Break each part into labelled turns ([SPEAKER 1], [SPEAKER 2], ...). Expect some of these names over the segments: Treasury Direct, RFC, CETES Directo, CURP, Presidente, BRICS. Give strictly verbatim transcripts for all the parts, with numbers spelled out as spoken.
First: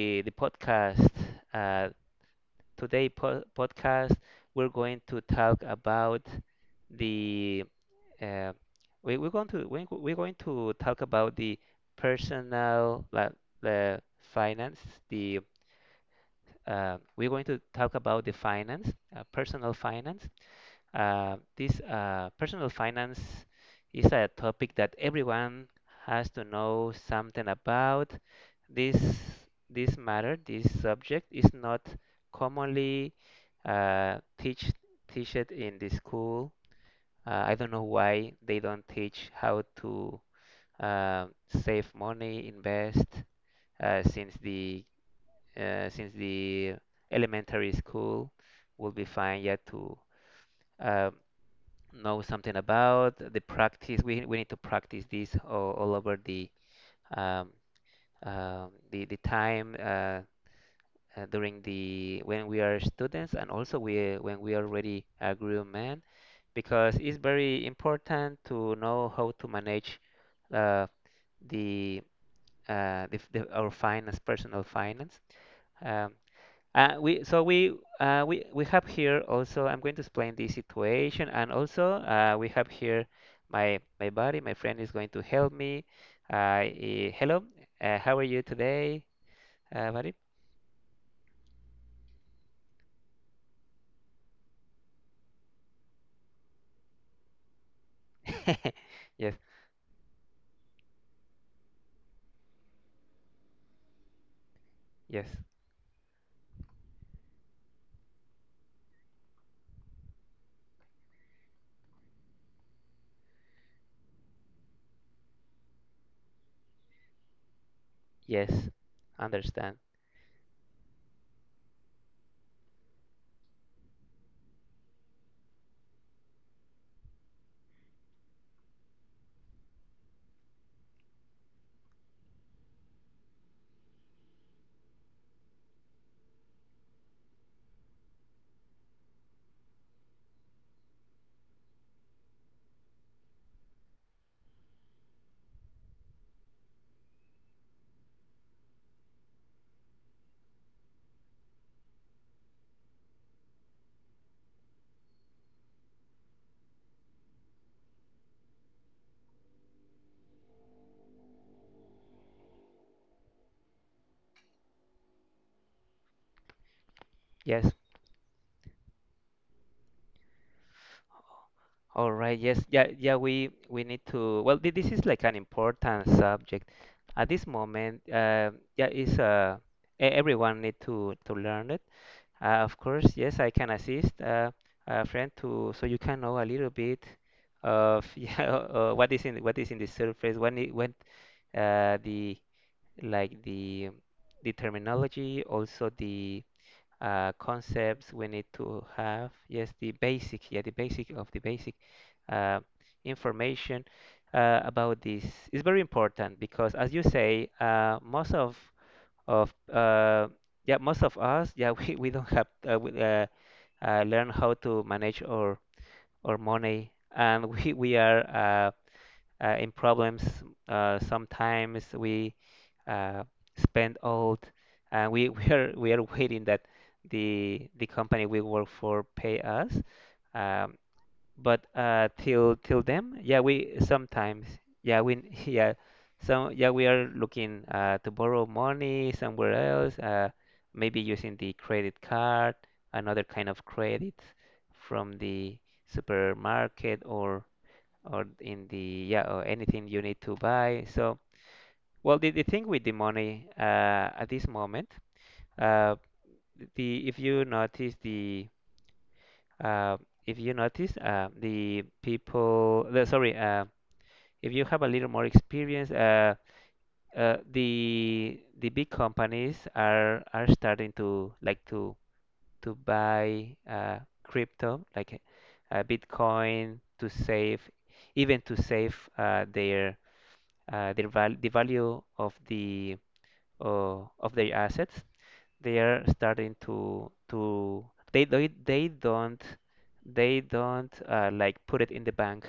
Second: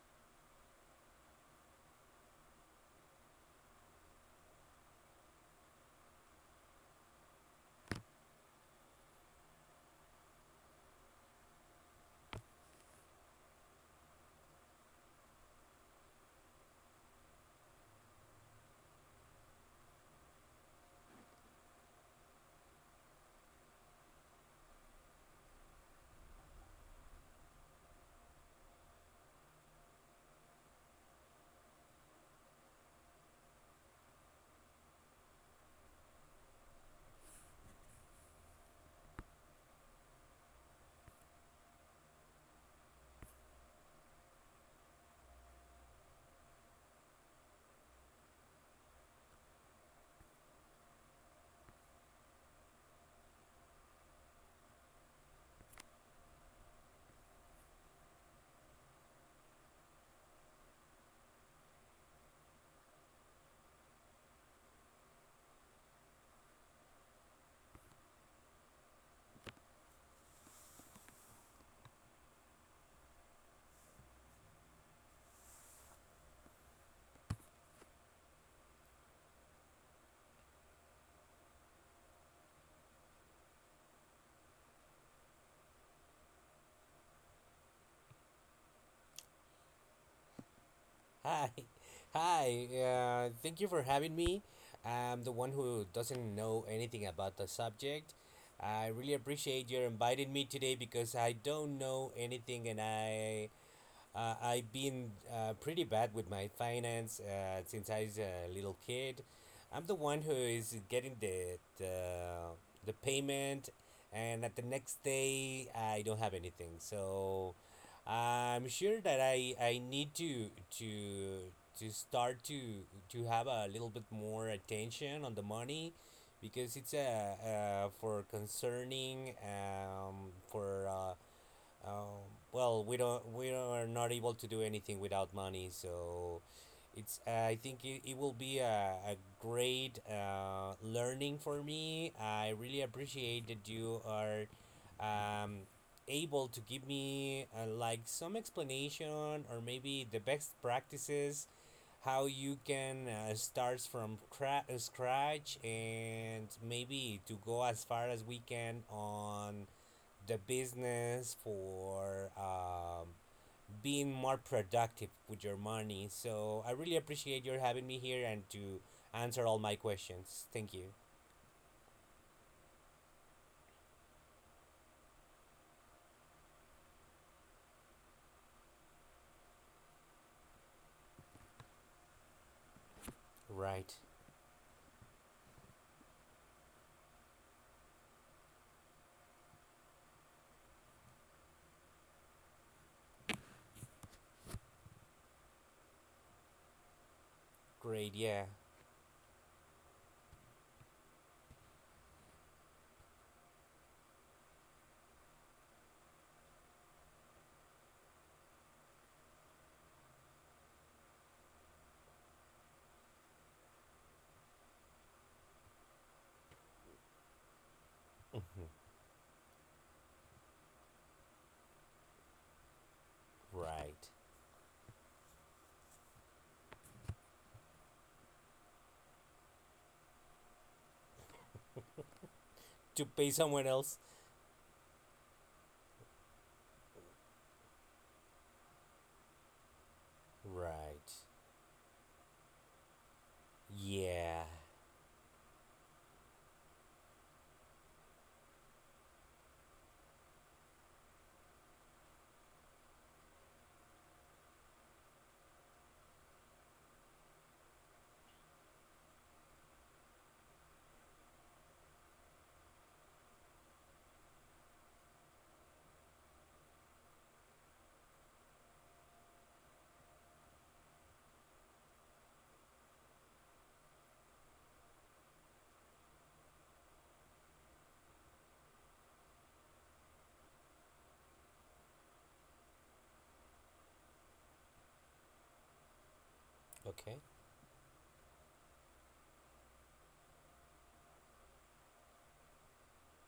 [SPEAKER 1] the the podcast. Uh, Today, po podcast, we're going to talk about the, uh, we, we're going to we, we're going to talk about the personal, like, the finance, the, uh, we're going to talk about the finance, uh, personal finance. Uh, this uh, Personal finance is a topic that everyone has to know something about. This this matter, this subject is not commonly, uh, teach teach it in the school. Uh, I don't know why they don't teach how to, uh, save money, invest, uh, since the uh, since the elementary school. Will be fine yet to, uh, know something about the practice. We, we need to practice this all, all over the, um, um, the the time, uh, uh, during the, when we are students, and also we, when we already a grown man, because it's very important to know how to manage, uh, the, uh, the, the our finance, personal finance. Um, uh, we so we uh, we we have here also. I'm going to explain this situation, and also, uh, we have here my my buddy, my friend is going to help me. Uh, eh, Hello. Uh, how are you today, uh, buddy?
[SPEAKER 2] Hi, hi. Uh, thank you for having me. I'm the one who doesn't know anything about the subject. I really appreciate your
[SPEAKER 1] Yes,
[SPEAKER 2] inviting me today because I don't know anything, and I uh, I've been uh, pretty
[SPEAKER 1] yes,
[SPEAKER 2] bad with my finance uh, since I was a little kid. I'm the one who is getting the, the the payment, and at the next day I don't have anything. So I'm sure that
[SPEAKER 1] yes.
[SPEAKER 2] I I need
[SPEAKER 1] Understand.
[SPEAKER 2] to to to start to to have a little bit more attention on the money because it's uh, uh for concerning um for uh, um, well, we don't, we are not able to do anything without money, so it's I think it, it will be a, a great uh, learning for me. I really appreciate that you are um, able to give me uh, like some explanation or maybe the best practices how you can uh, start from cra- uh, scratch and maybe to go as far as we can on the business for um, being more productive with your money. So I really appreciate your having me here
[SPEAKER 1] Yes.
[SPEAKER 2] and to answer all my questions. Thank you.
[SPEAKER 1] All right. Yes. Yeah. Yeah. We we need to. Well, thi- this is like an important subject at this moment. Uh, yeah. Is, uh e- everyone need to to learn it. Uh, of course,
[SPEAKER 2] Right.
[SPEAKER 1] yes, I can assist, uh, a friend, to so you can know a little bit of, yeah, uh, what is in what is in the surface, when it, when, uh, the, like, the the terminology, also the, uh,
[SPEAKER 2] Great. Yeah.
[SPEAKER 1] concepts we need to have. Yes, the basic, yeah, the basic of the basic, uh, information, uh, about this, is very important, because as you say, uh, most of of, uh, yeah, most of us, yeah, we, we don't have, uh, we, uh, uh, learn how to manage our our money, and we we
[SPEAKER 2] Mhm.
[SPEAKER 1] are, uh, uh, in problems. Uh, sometimes we, uh,
[SPEAKER 2] Right.
[SPEAKER 1] spend all, and we, we are we are waiting that the the company we work for pay us. um, but uh, till
[SPEAKER 2] To
[SPEAKER 1] till
[SPEAKER 2] pay
[SPEAKER 1] then,
[SPEAKER 2] someone
[SPEAKER 1] yeah,
[SPEAKER 2] else.
[SPEAKER 1] we sometimes, yeah, we, yeah, so yeah, we are looking, uh, to borrow money somewhere else. Uh,
[SPEAKER 2] Right.
[SPEAKER 1] maybe using the credit card, another kind of
[SPEAKER 2] Yeah.
[SPEAKER 1] credit from the supermarket, or or in the, yeah, or anything you need to buy. So, well, the, the thing with the money, uh, at this moment, uh, the if you notice the, uh, if you notice, uh, the people, the, sorry, uh, if you have a little more experience, uh, uh, the the big companies are are starting to, like, to to buy, uh, crypto, like, uh, Bitcoin, to save, even to save, uh, their, uh, their val the value of the, uh, of their assets. They are starting
[SPEAKER 2] Okay.
[SPEAKER 1] to, to they they, they don't, they don't uh, like, put it in the bank.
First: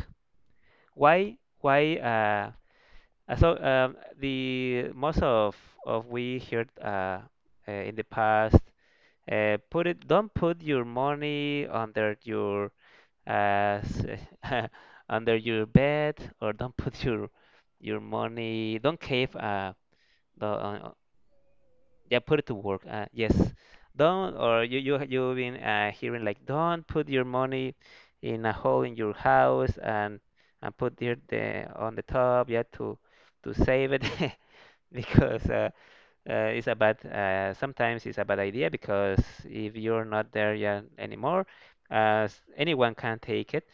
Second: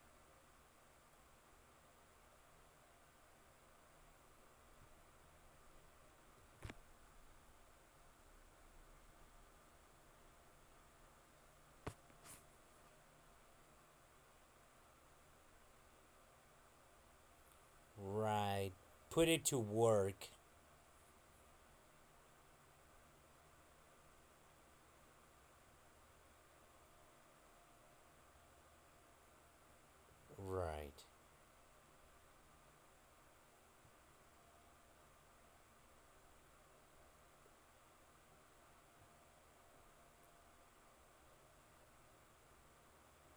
[SPEAKER 1] Why why uh uh, so um, the most of of, we heard, uh, uh in the past, uh put it, don't put your money under your, uh s- under your bed, or don't put your your money,
[SPEAKER 2] Right.
[SPEAKER 1] don't cave,
[SPEAKER 2] Put it
[SPEAKER 1] uh
[SPEAKER 2] to
[SPEAKER 1] the,
[SPEAKER 2] work.
[SPEAKER 1] on, yeah, put it to work. Uh, yes, don't, or you you you've been, uh, hearing, like, don't put your money in a hole in your house, and and put it,
[SPEAKER 2] Right.
[SPEAKER 1] the, on the top. Yeah, to to save it, because, uh, uh, it's a bad. Uh, sometimes it's a bad idea, because if you're not there yet anymore, uh, s- anyone can take it,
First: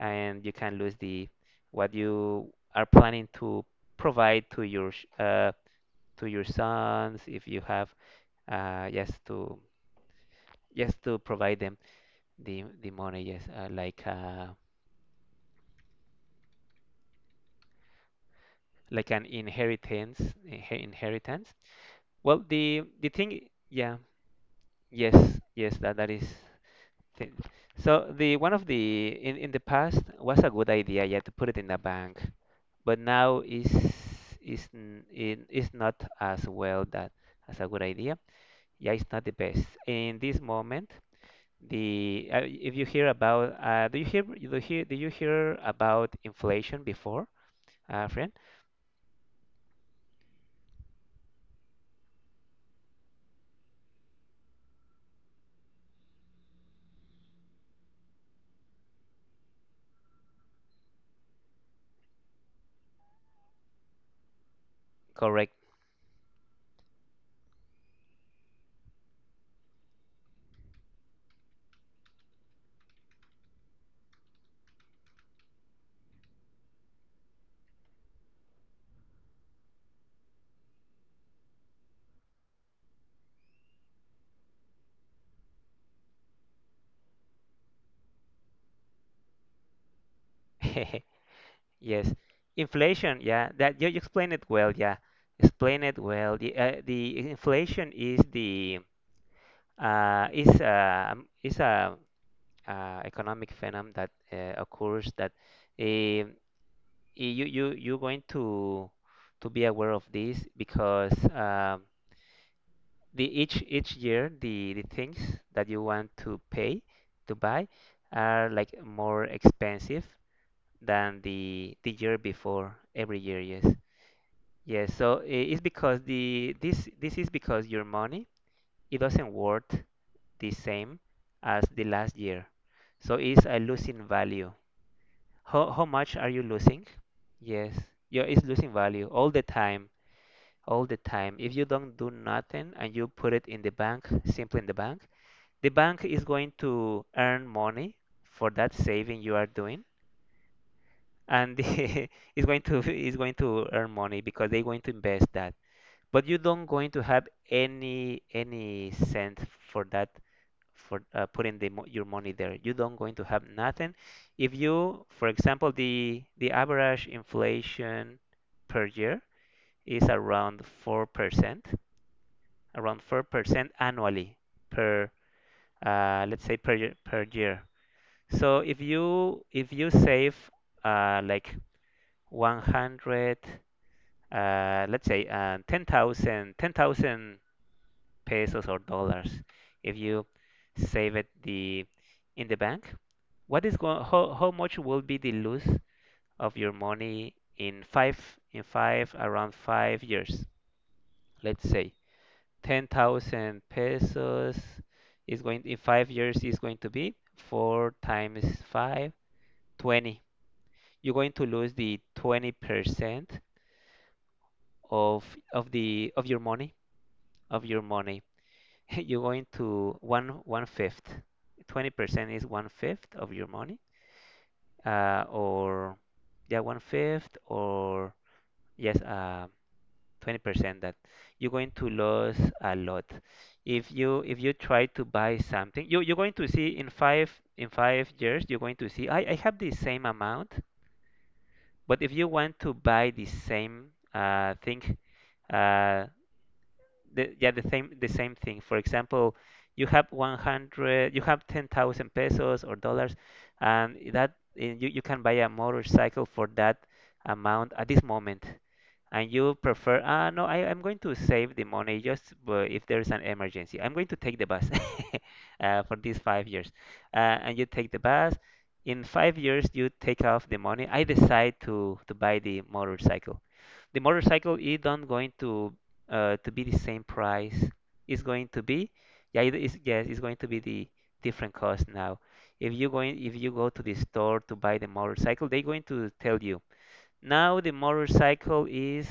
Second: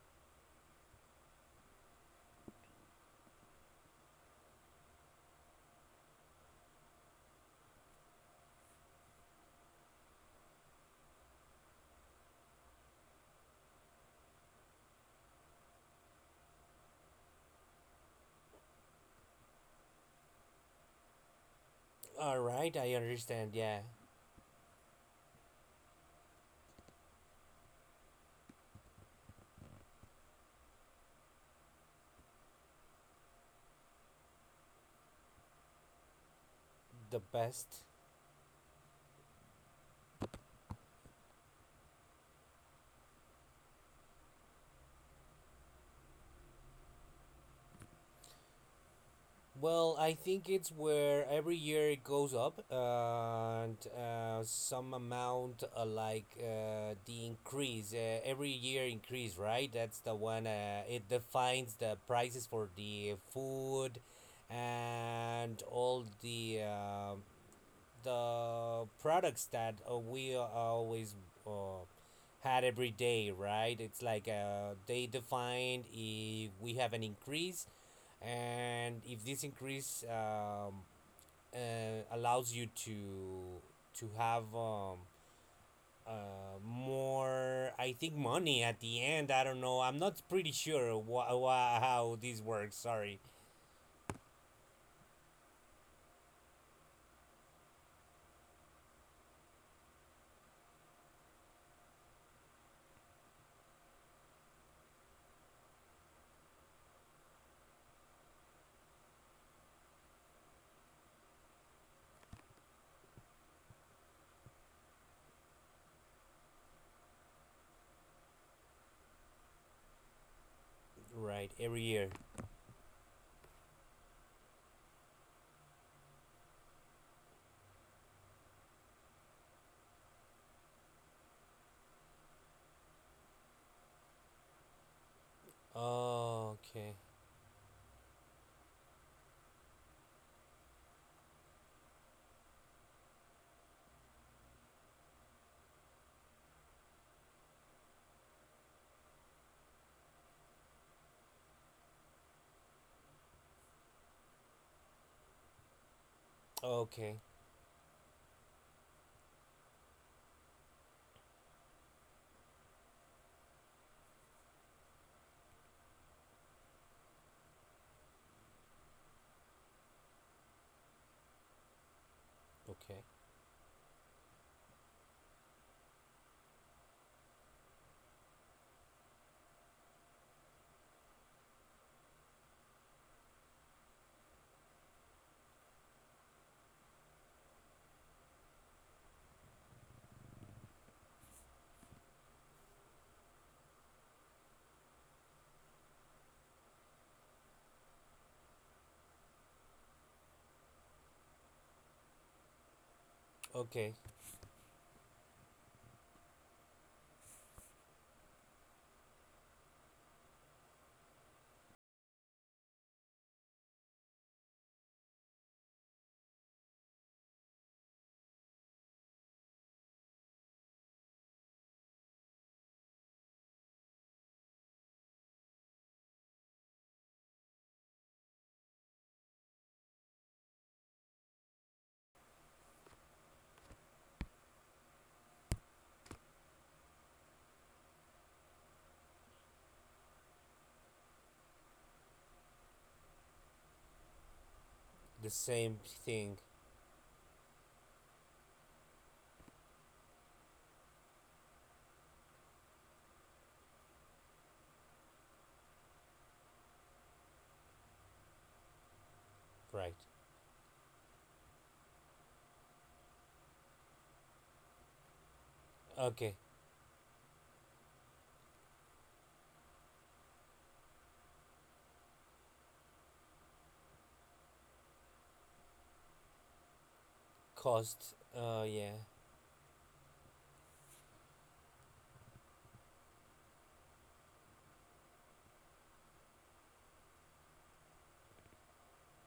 [SPEAKER 1] and you can lose the, what you are planning to provide to your, sh- uh, to your sons if you have, uh, just to just to provide them the the money. Yes, uh, like, uh, like an inheritance. Inhe- inheritance. Well,
[SPEAKER 2] All
[SPEAKER 1] the
[SPEAKER 2] right. I
[SPEAKER 1] the thing,
[SPEAKER 2] understand. Yeah.
[SPEAKER 1] yeah, yes, yes, that that is. Thing. So the one, of the, in in the past was a good idea, yeah, to put it in a bank, but now is, is n- in- is not as well, that
[SPEAKER 2] The
[SPEAKER 1] as a good
[SPEAKER 2] best.
[SPEAKER 1] idea. Yeah, it's not the best in this moment. The, uh, if you hear about, uh, do you hear do you hear do you hear about inflation before, uh, friend?
[SPEAKER 2] Well, I think it's where every year it goes up, and uh, some amount uh, like uh, the increase uh, every year increase, right? That's the one. Uh, it defines the prices for the food
[SPEAKER 1] Correct.
[SPEAKER 2] and all the uh, the products that uh, we always uh, had every day, right? It's like uh, they defined if we have an increase and if this increase um, uh, allows you to to have um, uh, more I think money at the end. I don't know. I'm not pretty sure wha- wha-
[SPEAKER 1] Yes,
[SPEAKER 2] how this works.
[SPEAKER 1] inflation.
[SPEAKER 2] Sorry.
[SPEAKER 1] Yeah, that you you explained it well. Yeah, explain it well. The, uh, the inflation is the, uh, is uh, um, is a, uh, economic phenomenon that, uh, occurs, that, um, you you you you're going to to be aware of this because, um, the each each year the the things that you want to pay to buy are, like, more expensive than
[SPEAKER 2] Right, every
[SPEAKER 1] the the
[SPEAKER 2] year.
[SPEAKER 1] year before, every year, yes, yes, so, i- it's because the, this this is because your money, it doesn't worth the same as the last year, so it's a losing value. how how much are you
[SPEAKER 2] Oh,
[SPEAKER 1] losing?
[SPEAKER 2] okay.
[SPEAKER 1] Yes, yeah, it's losing value all the time, all the time, if you don't do nothing and you put it in the bank, simply in the bank. The bank is going to earn money for that saving you are doing, and, the, is going to is going to earn money, because they're going to invest that, but you don't going to
[SPEAKER 2] Okay.
[SPEAKER 1] have any any cent for that, for, uh, putting the, mo- your money there. You don't going to have nothing. If you, for example, the the average inflation per year is around four percent, around
[SPEAKER 2] Okay.
[SPEAKER 1] four percent annually, per, uh, let's say, per year, per year. So if you if you save, uh, like, one hundred, uh, let's say, uh, ten thousand ten thousand pesos or dollars, if you save it the, in the bank, what is going, how, how much will be the loss of your money in five in five, around five years? Let's say ten thousand
[SPEAKER 2] Okay.
[SPEAKER 1] pesos is going, in five years is going to be four times five, twenty. You're going to lose the twenty percent of of the, of your money, of your money. You're going to one, one fifth. twenty percent is one fifth of your money, uh, or, yeah, one fifth, or, yes, uh, twenty percent that you're going to lose a lot. If you if you try to buy something, you, you're going to see in five in five years, you're going to see, I, I have the same amount. But if you want to buy the same, uh, thing,
[SPEAKER 2] The same
[SPEAKER 1] uh,
[SPEAKER 2] thing.
[SPEAKER 1] the, yeah, the same, the same thing. For example, you have one hundred, you have ten thousand pesos or dollars, and that, eh, you, you can buy a motorcycle for that amount at this moment. And you prefer,
[SPEAKER 2] Right.
[SPEAKER 1] ah, no, I, I'm going to save the money, just, uh, if there's an emergency, I'm going to take the bus, uh, for these
[SPEAKER 2] Okay.
[SPEAKER 1] five years. Uh, and you take the bus. In five years, you take off the money. I decide to to buy the motorcycle. The motorcycle is not going to, uh, to be the same price.
[SPEAKER 2] Cost,
[SPEAKER 1] It's
[SPEAKER 2] uh
[SPEAKER 1] going to
[SPEAKER 2] yeah.
[SPEAKER 1] be, yeah, it is, yes, it's going to be the different cost now. If you going, if you go to the store to buy the motorcycle, they're going to tell you, now the motorcycle is,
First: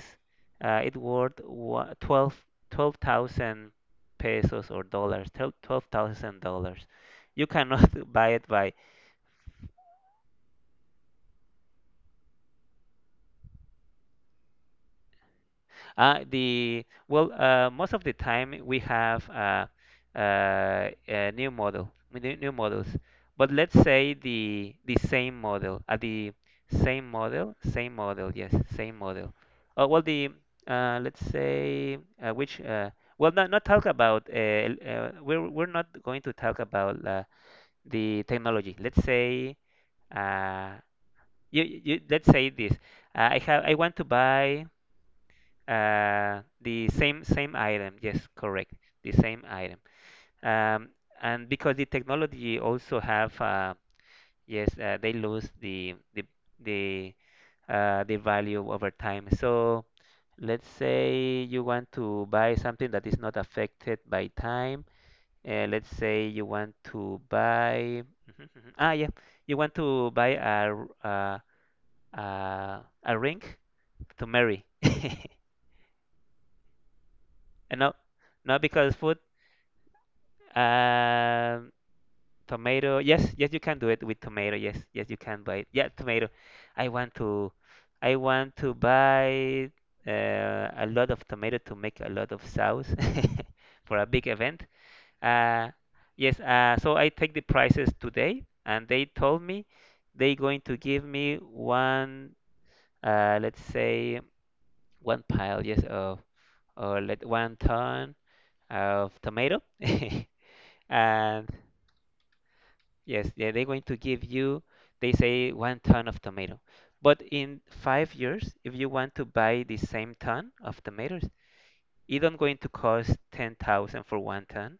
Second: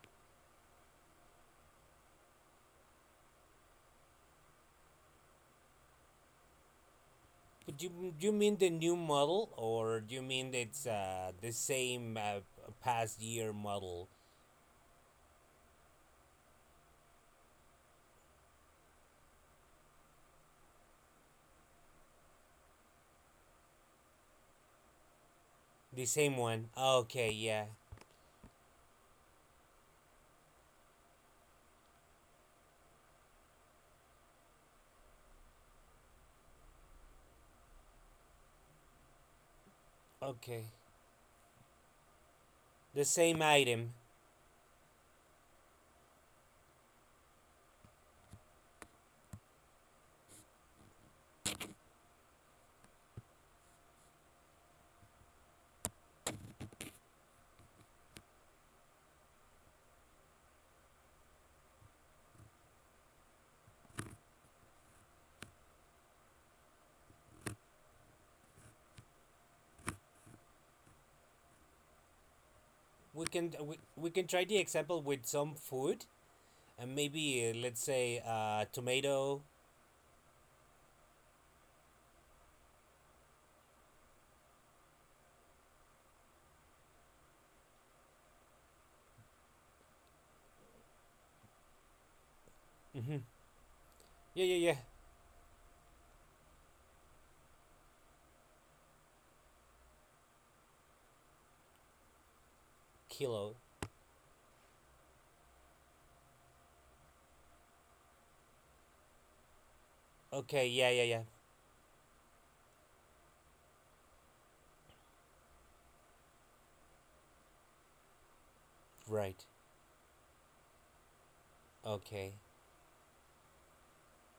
[SPEAKER 1] uh, it worth, wa- twelve twelve thousand pesos or dollars, twelve twelve thousand dollars. You
[SPEAKER 2] But do
[SPEAKER 1] cannot
[SPEAKER 2] you,
[SPEAKER 1] buy
[SPEAKER 2] do you
[SPEAKER 1] it
[SPEAKER 2] mean
[SPEAKER 1] by.
[SPEAKER 2] the new model, or do you mean it's uh, the same uh, past year model?
[SPEAKER 1] Uh, the well, uh, most of the time we have, uh, uh, a new model, new, new models. But let's say the the same model, uh,
[SPEAKER 2] The
[SPEAKER 1] the
[SPEAKER 2] same one.
[SPEAKER 1] same
[SPEAKER 2] Okay,
[SPEAKER 1] model,
[SPEAKER 2] yeah.
[SPEAKER 1] same model, yes, same model. Uh, well, the uh, Let's say, uh, which uh, well, not not talk about. Uh, l- uh, we're, we're not going to talk about, uh, the technology. Let's say,
[SPEAKER 2] Okay.
[SPEAKER 1] uh, you, you, let's say this.
[SPEAKER 2] The
[SPEAKER 1] Uh, I
[SPEAKER 2] same
[SPEAKER 1] have, I want
[SPEAKER 2] item.
[SPEAKER 1] to buy. Uh, the same same item, yes, correct. The same item. Um, and because the technology also have, uh, yes, uh, they lose the the the, uh, the value over time. So let's say you want to buy something that is not affected by time. Uh, let's say you want to buy, mhm, mhm, ah, yeah, you want to buy a, r- uh, uh, a ring
[SPEAKER 2] We can we,
[SPEAKER 1] to
[SPEAKER 2] we can
[SPEAKER 1] marry.
[SPEAKER 2] try the example with some food and maybe
[SPEAKER 1] Uh,
[SPEAKER 2] uh,
[SPEAKER 1] No,
[SPEAKER 2] let's say
[SPEAKER 1] no,
[SPEAKER 2] uh
[SPEAKER 1] because food.
[SPEAKER 2] tomato.
[SPEAKER 1] Um, Tomato. Yes, yes, you can do it with tomato. Yes, yes, you can buy it. Yeah, tomato. I want to, I want to buy, uh, a lot of tomato to make a lot of sauce
[SPEAKER 2] Mhm.
[SPEAKER 1] for a big event.
[SPEAKER 2] Yeah, yeah, yeah.
[SPEAKER 1] Uh, yes. Uh, so I take the prices today, and they told me they going to give me one. Uh, let's
[SPEAKER 2] Kilo.
[SPEAKER 1] say one pile. Yes, of, or let one ton of tomato.
[SPEAKER 2] Okay, yeah, yeah,
[SPEAKER 1] And,
[SPEAKER 2] yeah.
[SPEAKER 1] yes, yeah, they're going to give you, they say, one ton of tomato. But in five years, if you want to buy the
[SPEAKER 2] Right.
[SPEAKER 1] same ton of tomatoes, it don't going to
[SPEAKER 2] Okay.
[SPEAKER 1] cost ten thousand for one ton.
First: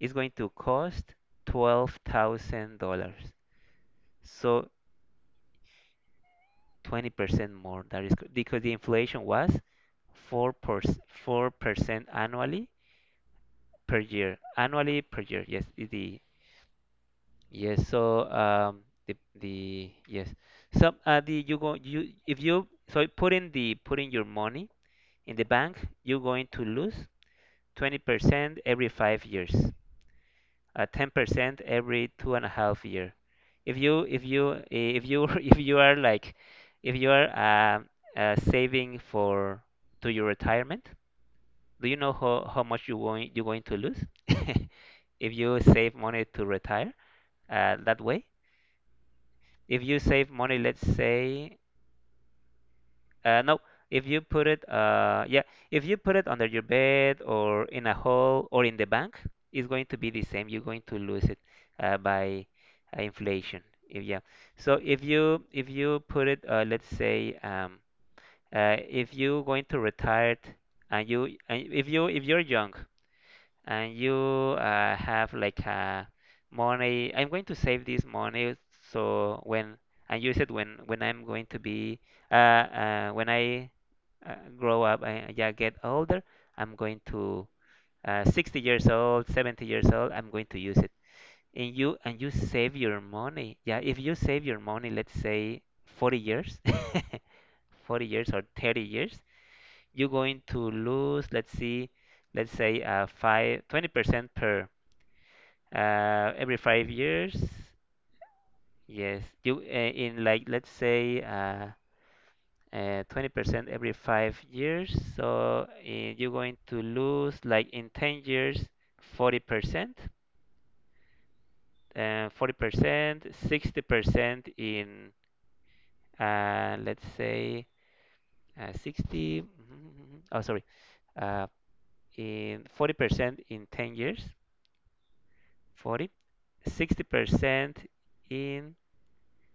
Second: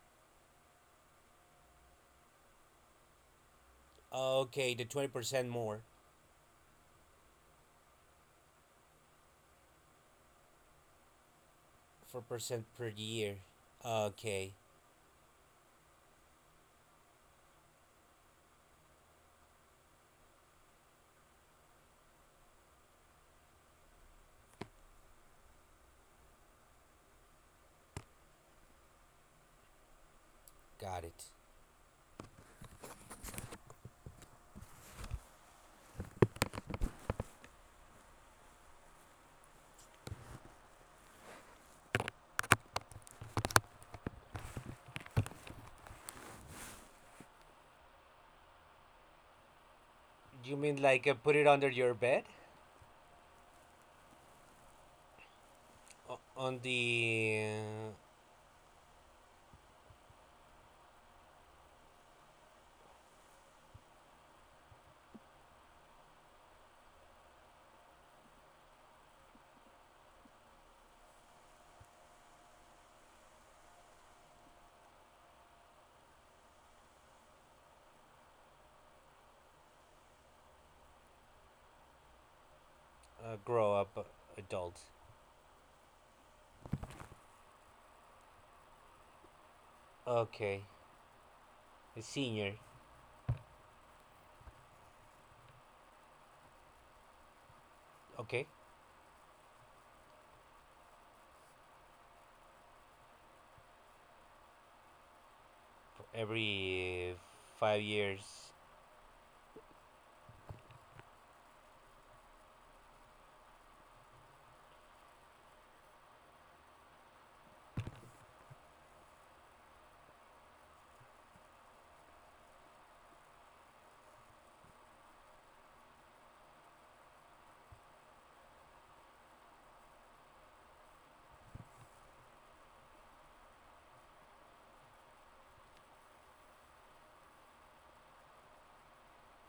[SPEAKER 1] It's going to cost twelve thousand dollars. So
[SPEAKER 2] Okay, the twenty percent more.
[SPEAKER 1] twenty percent more. That is co- because the inflation was four percent, four percent annually
[SPEAKER 2] four percent per year.
[SPEAKER 1] per year.
[SPEAKER 2] Okay.
[SPEAKER 1] Annually per year, yes, is the Yes, so um, the the yes, so uh, the you go you if you so you put in the put in your money in the bank, you're going to lose twenty percent every five years, uh,
[SPEAKER 2] Got it.
[SPEAKER 1] ten percent every two and a half year. If you if you eh, if you if you are like if you are uh, uh, saving for to your retirement, do you know how, how much you going you're going to lose if you save money to retire uh, that way? If you save money,
[SPEAKER 2] Do you
[SPEAKER 1] let's
[SPEAKER 2] mean like uh, put it
[SPEAKER 1] say,
[SPEAKER 2] under your bed?
[SPEAKER 1] uh, no, if you put it, uh, yeah, if you put it
[SPEAKER 2] O-
[SPEAKER 1] under your
[SPEAKER 2] on the.
[SPEAKER 1] bed or in a hole or in the bank, it's going to be the same. You're going to lose it uh, by uh, inflation. If, yeah. So if you if you put it, uh, let's say, um, uh, if you're going to retire and you and if you if you're young and you uh, have like a money. I'm going to save this money so when and use it when when I'm going to be uh, uh, when
[SPEAKER 2] Uh, uh,
[SPEAKER 1] I
[SPEAKER 2] grow up.
[SPEAKER 1] uh, grow
[SPEAKER 2] Adult.
[SPEAKER 1] up and yeah get older. I'm going to uh, sixty years old, seventy years old. I'm going to
[SPEAKER 2] Okay,
[SPEAKER 1] use it. And you
[SPEAKER 2] a
[SPEAKER 1] and you
[SPEAKER 2] senior.
[SPEAKER 1] save your money. Yeah, if you save your money, let's say forty years, forty years or
[SPEAKER 2] Okay,
[SPEAKER 1] thirty years, you're going to lose. Let's see let's say uh, five, twenty percent per uh, every five
[SPEAKER 2] every
[SPEAKER 1] years,
[SPEAKER 2] five years.
[SPEAKER 1] yes. You uh, in like let's say uh, uh, twenty percent every five years. So uh, you're going to lose like in ten years forty percent, uh, forty percent, sixty percent in uh, let's say uh, sixty. mhm, Oh, sorry. Uh, in forty percent in ten years, forty, sixty percent in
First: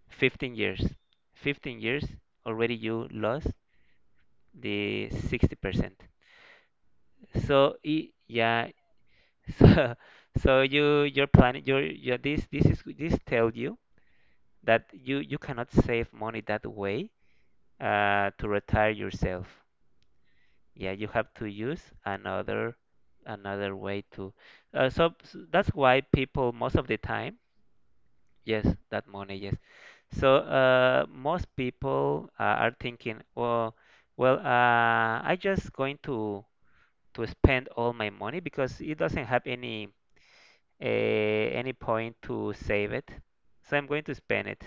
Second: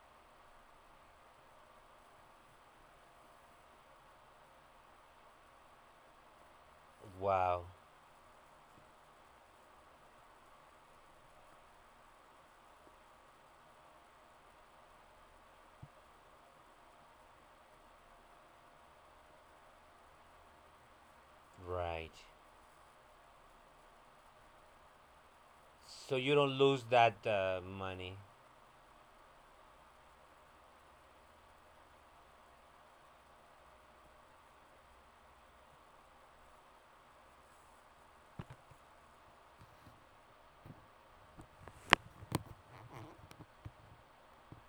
[SPEAKER 1] fifteen years fifteen years already you lost the sixty percent,
[SPEAKER 2] Wow,
[SPEAKER 1] so i- yeah, so, so you you're planning you're, this this is this tells you that you you cannot save money that way uh, to retire yourself, yeah, you have to use
[SPEAKER 2] right.
[SPEAKER 1] another another way to uh, so s- that's why
[SPEAKER 2] So you
[SPEAKER 1] people
[SPEAKER 2] don't
[SPEAKER 1] most
[SPEAKER 2] lose
[SPEAKER 1] of the
[SPEAKER 2] that
[SPEAKER 1] time.
[SPEAKER 2] uh, money.
[SPEAKER 1] Yes, that money, yes. So uh, most people uh, are thinking, well, well, uh, I just going to to spend all my money because it doesn't have any uh, any point to save it. So I'm going to spend it,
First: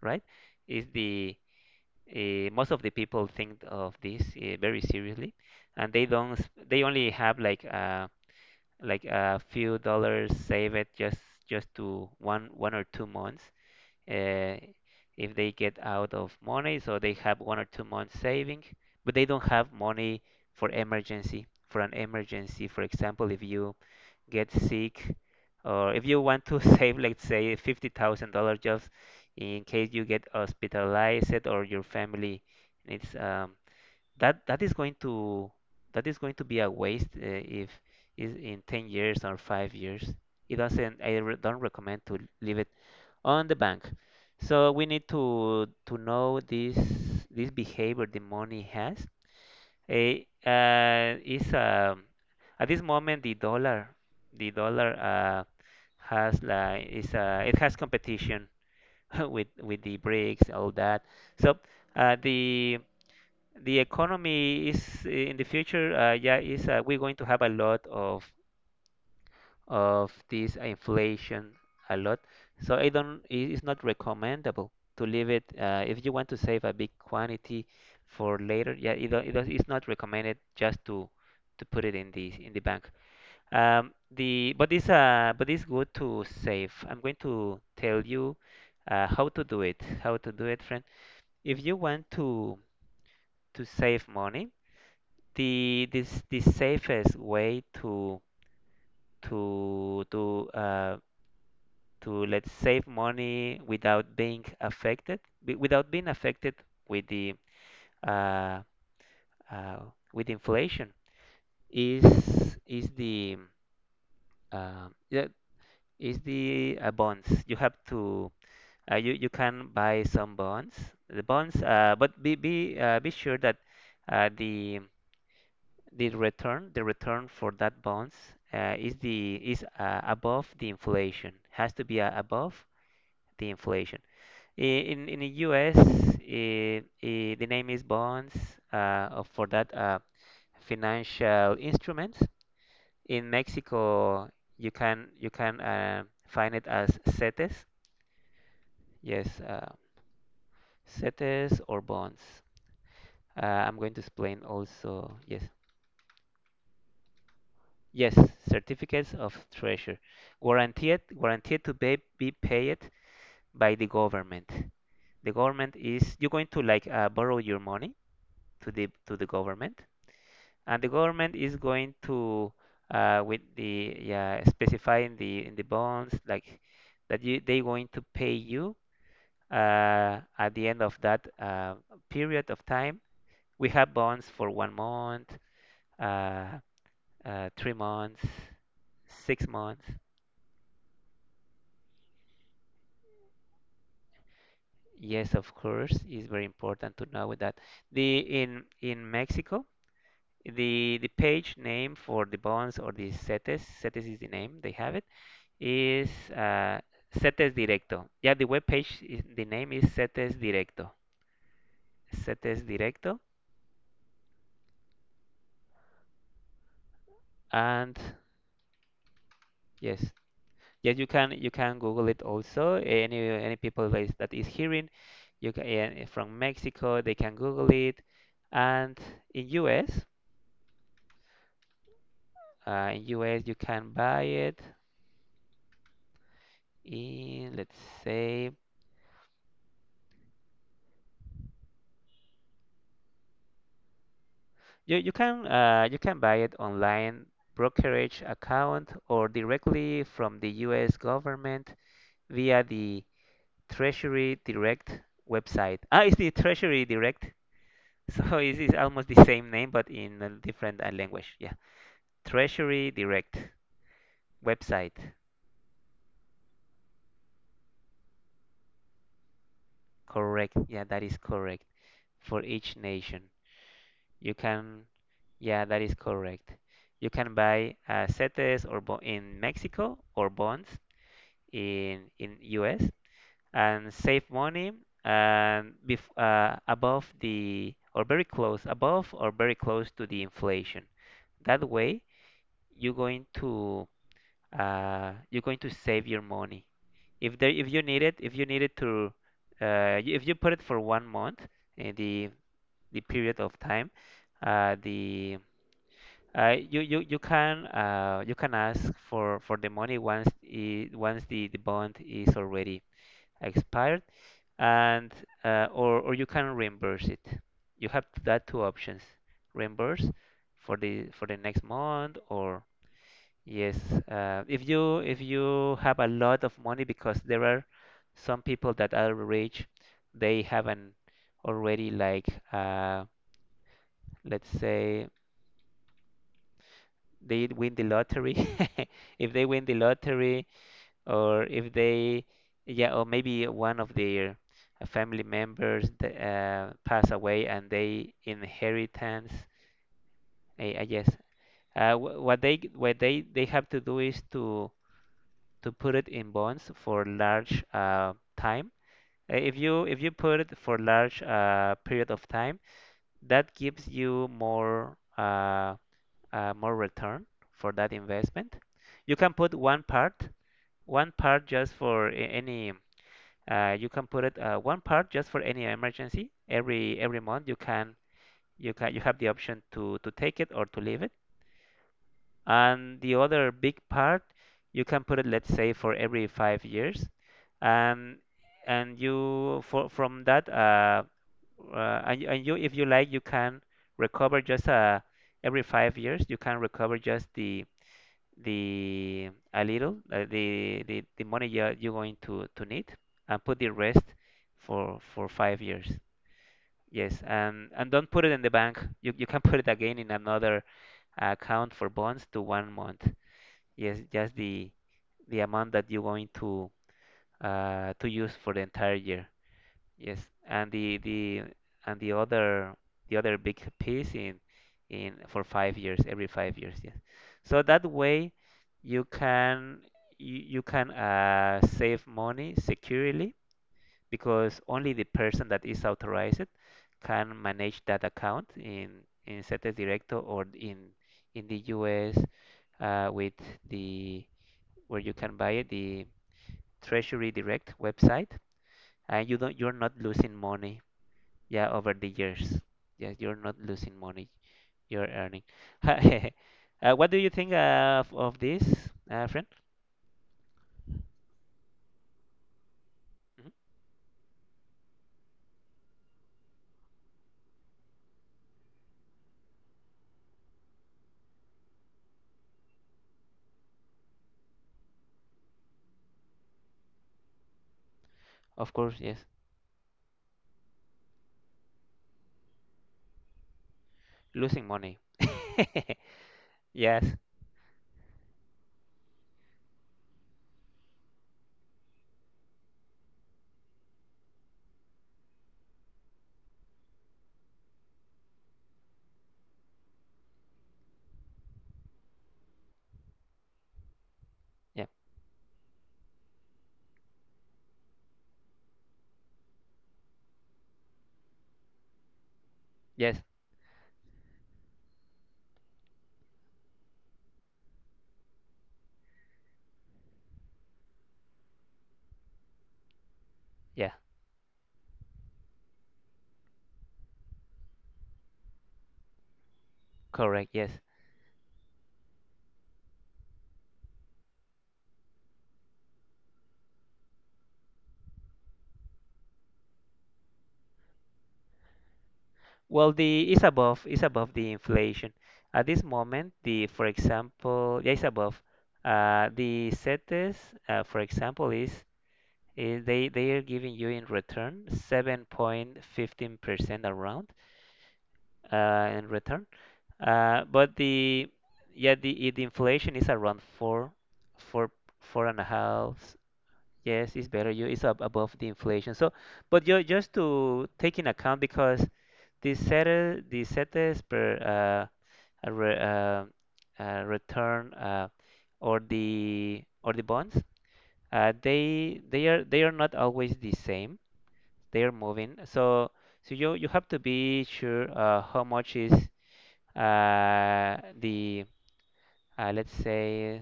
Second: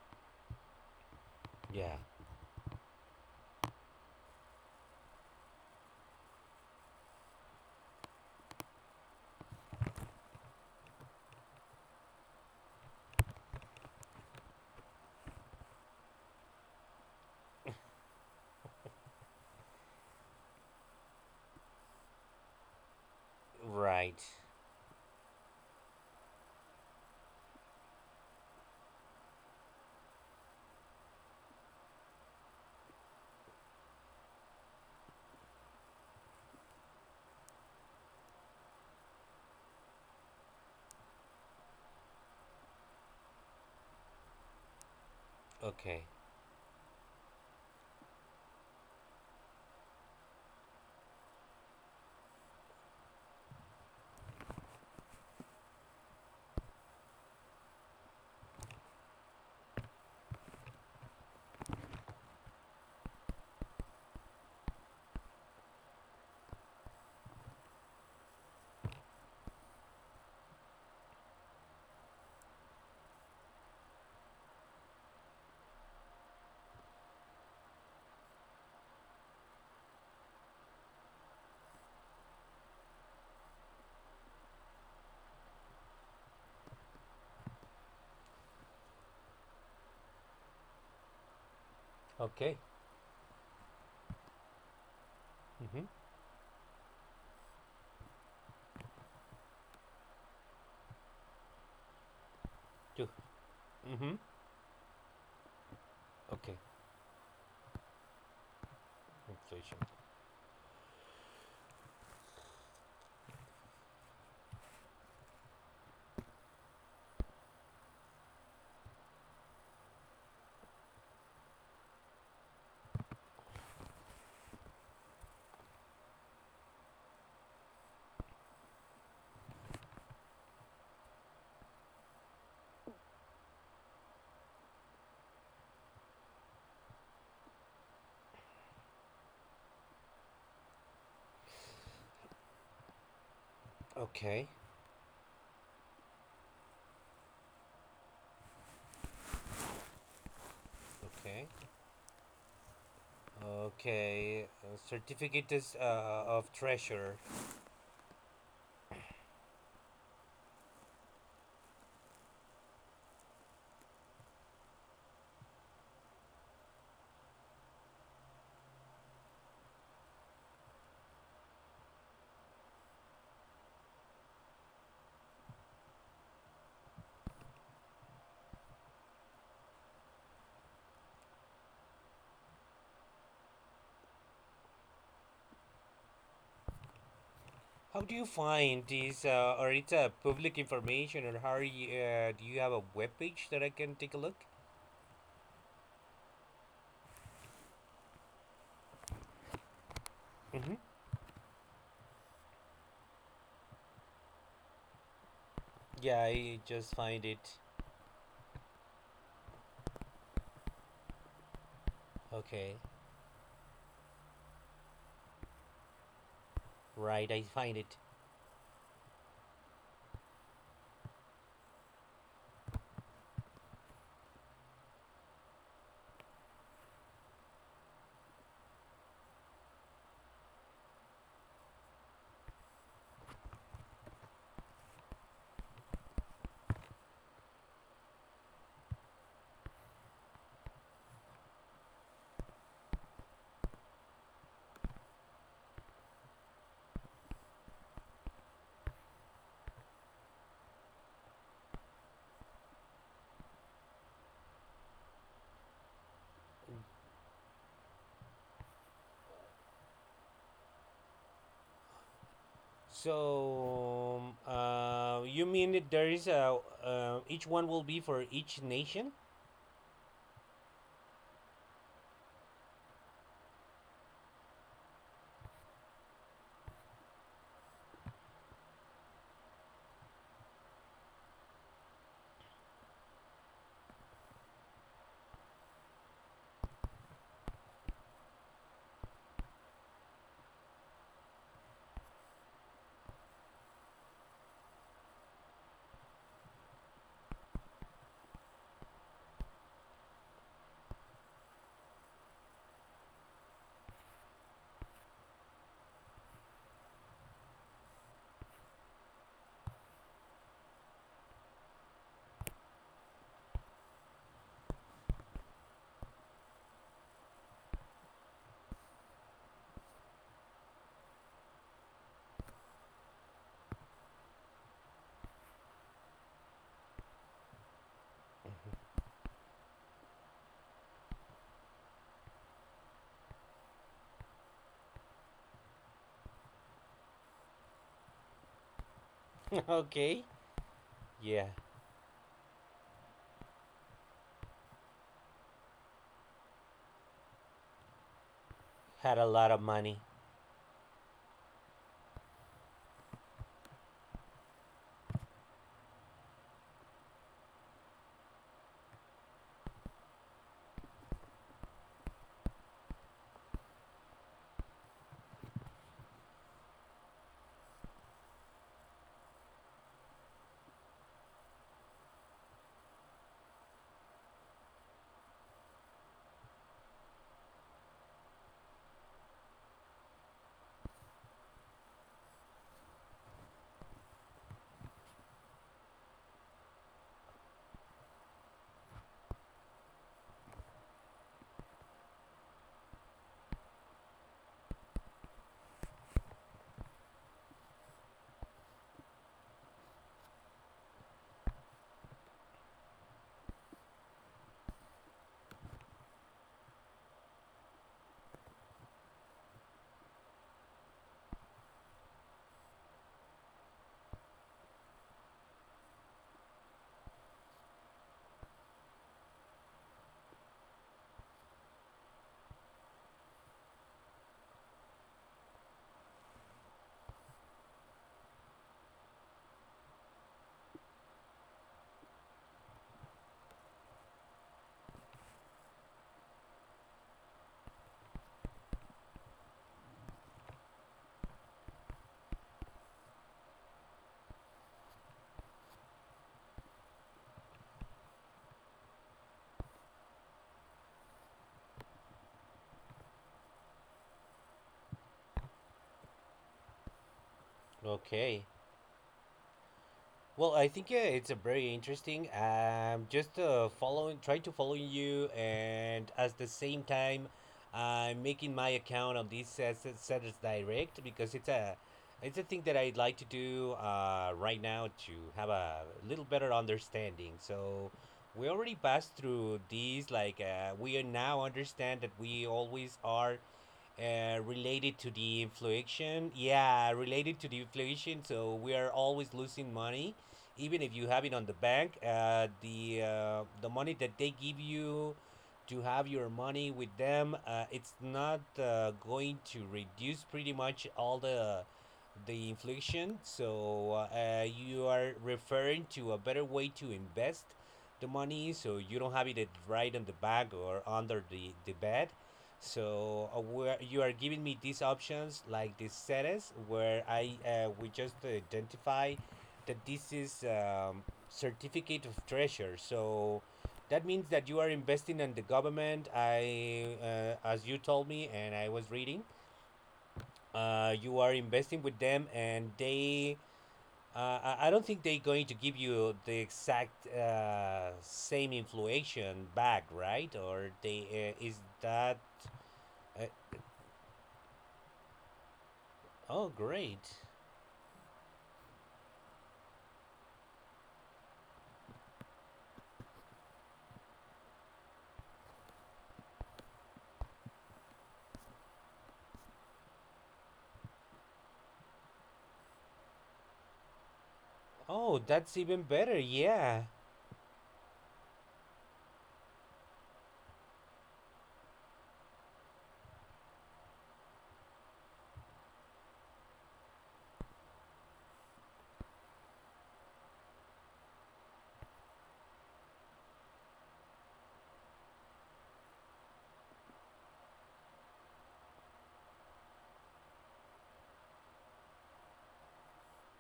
[SPEAKER 1] right? Is the
[SPEAKER 2] Yeah,
[SPEAKER 1] uh, most of the people think of this uh, very seriously, and they don't. s- They only have like uh, like a few dollars saved just just to one one or two months uh, if they get out of money, so they have one or two months saving, but they don't have money for emergency, for an emergency. For example, if you
[SPEAKER 2] right.
[SPEAKER 1] get sick, or if you want to save, let's say, fifty thousand dollars just in case you get hospitalized or your family needs, um, that that is going to that is going to be a waste uh, if is in ten years or five years. It doesn't, I re don't recommend to leave it on the bank. So we need to to
[SPEAKER 2] Okay.
[SPEAKER 1] know this this behavior the money has. A uh, is um, At this moment the dollar the dollar uh, has like is uh, it has competition with with the BRICS all that. So uh, the the economy is in the future, uh, yeah is uh, we're going to have a lot of of this inflation, a lot. So I don't, it is not recommendable to leave it uh, if you want to save a big quantity for later. Yeah, it, don't- it don't- it's not recommended just to to put it in the in the bank. Um, the but it's uh but it's good to save. I'm going to tell you uh, how to do it. How to do it, friend. If you want
[SPEAKER 2] Okay.
[SPEAKER 1] to to save money,
[SPEAKER 2] Mhm.
[SPEAKER 1] the this the safest way to to to uh, to let's save
[SPEAKER 2] Two.
[SPEAKER 1] money
[SPEAKER 2] Mhm.
[SPEAKER 1] without being affected wi- without being
[SPEAKER 2] Okay.
[SPEAKER 1] affected with the uh,
[SPEAKER 2] Inflation.
[SPEAKER 1] uh, with inflation is is the um yeah is the uh, bonds you have to uh, you you can buy some bonds, the bonds uh, but be be uh, be sure that uh, the the return the return for that bonds uh, is the is uh, above the inflation, has to be uh, above the inflation. Eh, In in the U S, eh, eh, the name is bonds uh, of- for that uh, financial instruments. In Mexico,
[SPEAKER 2] Okay.
[SPEAKER 1] you can you can uh, find it as CETES. Yes, uh,
[SPEAKER 2] Okay.
[SPEAKER 1] CETES or bonds. Uh, I'm going to explain
[SPEAKER 2] Okay. Uh,
[SPEAKER 1] also. Yes,
[SPEAKER 2] certificates uh, of treasure.
[SPEAKER 1] yes, certificates of treasure, guaranteed guaranteed to be be paid by the government. The government is you're going to like uh, borrow your money to the to the government, and the government is going to uh, with the yeah specifying the in the bonds like that you they going to pay you uh, at the end of that uh, period of time. We have bonds for one month, uh, uh, three
[SPEAKER 2] How do
[SPEAKER 1] months,
[SPEAKER 2] you find these,
[SPEAKER 1] six
[SPEAKER 2] uh, or
[SPEAKER 1] months.
[SPEAKER 2] it's uh, public information, or how are you, uh, do you have a webpage that I can take a look?
[SPEAKER 1] Yes, of course, it's very important to know that the in in Mexico
[SPEAKER 2] Mm-hmm.
[SPEAKER 1] the the page name for the bonds or the CETES CETES is the name they have it is
[SPEAKER 2] Yeah, I
[SPEAKER 1] uh,
[SPEAKER 2] just find
[SPEAKER 1] CETES
[SPEAKER 2] it.
[SPEAKER 1] Directo. Yeah, the web page, the name is CETES Directo. CETES
[SPEAKER 2] Okay,
[SPEAKER 1] Directo,
[SPEAKER 2] right, I find
[SPEAKER 1] and
[SPEAKER 2] it.
[SPEAKER 1] yes, yes, you can you can Google it also. Any any people that is, that is hearing, you can eh, eh, from Mexico, they can Google it, and in U S, uh, in U S you can buy it in let's say you you can uh, you can buy it online brokerage account or directly from the U S government via the Treasury Direct website. Ah, it's the Treasury Direct. So it's, almost the same name, but in a different uh, language. Yeah. Treasury Direct
[SPEAKER 2] So, um,
[SPEAKER 1] website.
[SPEAKER 2] uh, you mean that there is a, uh, each one will be for each nation?
[SPEAKER 1] Correct. Yeah, that is correct. For each nation, you can, yeah, that is correct. You can buy uh, CETES or bo in Mexico or bonds in in U S and save money and bef uh, above the or very close above or very close to the inflation. That way, you're going to uh, you're going to save your money. If there if you need it if you need it to uh, y- if you put it for one month in the the period of time, uh, the uh, you, you you can uh, you can ask for, for the money once I once the, the bond is already expired, and uh, or or you can reimburse it. You have that two options: reimburse for the for the next month, or yes, uh, if you if you have a lot of money, because there are some people that are rich, they haven't already like uh, let's say they win the lottery. If they win the
[SPEAKER 2] Okay.
[SPEAKER 1] lottery, or
[SPEAKER 2] Yeah,
[SPEAKER 1] if they yeah or maybe one of their uh, family members th- uh, pass away and they
[SPEAKER 2] had a
[SPEAKER 1] inheritance.
[SPEAKER 2] lot of money.
[SPEAKER 1] I, I guess uh, wh- what they what they they have to do is to to put it in bonds for large uh, time. Uh, if you if you put it for large uh, period of time, that gives you more uh, uh, more return for that investment. You can put one part, one part just for a- any uh, you can put it uh, one part just for any emergency. Every every month you can you can you have the option to to take it or to leave it. And the other big part you can put it let's say for every five years. Um, and you for from that uh, uh, and, you- and you if you like you can recover just uh, every five years you can recover just the the a little uh, the, the the money you're, you're going to to need, and put the rest for for five years, yes, and and don't put it in the bank, you, you can put it again in another account for bonds to one month, yes, just the the amount that you're going to uh, to use for the entire year. Yes, and the the and the other the other big piece in in for five years, every five years, yes. So that way you can you, you can uh, save money securely because only the person that is authorized can manage that account in in CETES Directo or in in the U S uh, with the where you can buy it, the Treasury Direct website, and you don't you're not losing money, yeah, over the years. Yeah, you're not losing money, you're earning. Uh, what do you think uh, of, of
[SPEAKER 2] Okay.
[SPEAKER 1] this, uh, friend?
[SPEAKER 2] Well, I think yeah, it's a very interesting. Um, just
[SPEAKER 1] Mhm.
[SPEAKER 2] uh, following, try to follow you, and at the same time, I'm making my account of this as Sellers Direct because it's a, it's a thing that I'd like to do uh, right now to have a little better understanding. So, we
[SPEAKER 1] Of
[SPEAKER 2] already
[SPEAKER 1] course,
[SPEAKER 2] passed
[SPEAKER 1] yes.
[SPEAKER 2] through these. Like, uh, we are now understand that we always are uh,
[SPEAKER 1] Losing money.
[SPEAKER 2] related to the inflation. Yeah,
[SPEAKER 1] Yes.
[SPEAKER 2] related to the inflation. So we are always losing money, even if you have it on the bank. Uh, the uh, the money that they give you to have your money with them, uh, it's not uh, going to reduce pretty much all the the inflation. So uh,
[SPEAKER 1] Yeah.
[SPEAKER 2] you are referring to a better way to invest the money so you don't have it at- right on the bag or under the, the bed,
[SPEAKER 1] Yes.
[SPEAKER 2] so uh, where you are giving me these options like the status where I uh, we just identify that this is um, certificate of treasure. So
[SPEAKER 1] Yeah.
[SPEAKER 2] that means that you are investing in the government. I uh, As you told me and I was reading,
[SPEAKER 1] Correct. Yes.
[SPEAKER 2] uh, you are investing with them and they. Uh, I I don't think they're going to give you the exact uh, same inflation back, right? Or they uh, is that?
[SPEAKER 1] Well,
[SPEAKER 2] uh,
[SPEAKER 1] the is above is above the inflation. At this moment,
[SPEAKER 2] Oh,
[SPEAKER 1] the for
[SPEAKER 2] great.
[SPEAKER 1] example, yeah, it's above. Uh, the setes, uh, for example, is, is they they are giving you in return seven point one five percent around uh, in return. Uh, but the yeah the, I- the inflation is around four, four,
[SPEAKER 2] Oh,
[SPEAKER 1] four and a
[SPEAKER 2] that's even
[SPEAKER 1] half.
[SPEAKER 2] better. Yeah.
[SPEAKER 1] Yes, it's better. You It's ab above the inflation. So, but you just to take in account because the set the setes per uh, a re, uh, uh, return uh, or the or the bonds, uh, they they are they are not always the same. They are moving. So so you you have to be sure uh, how much is, uh, the uh, let's say,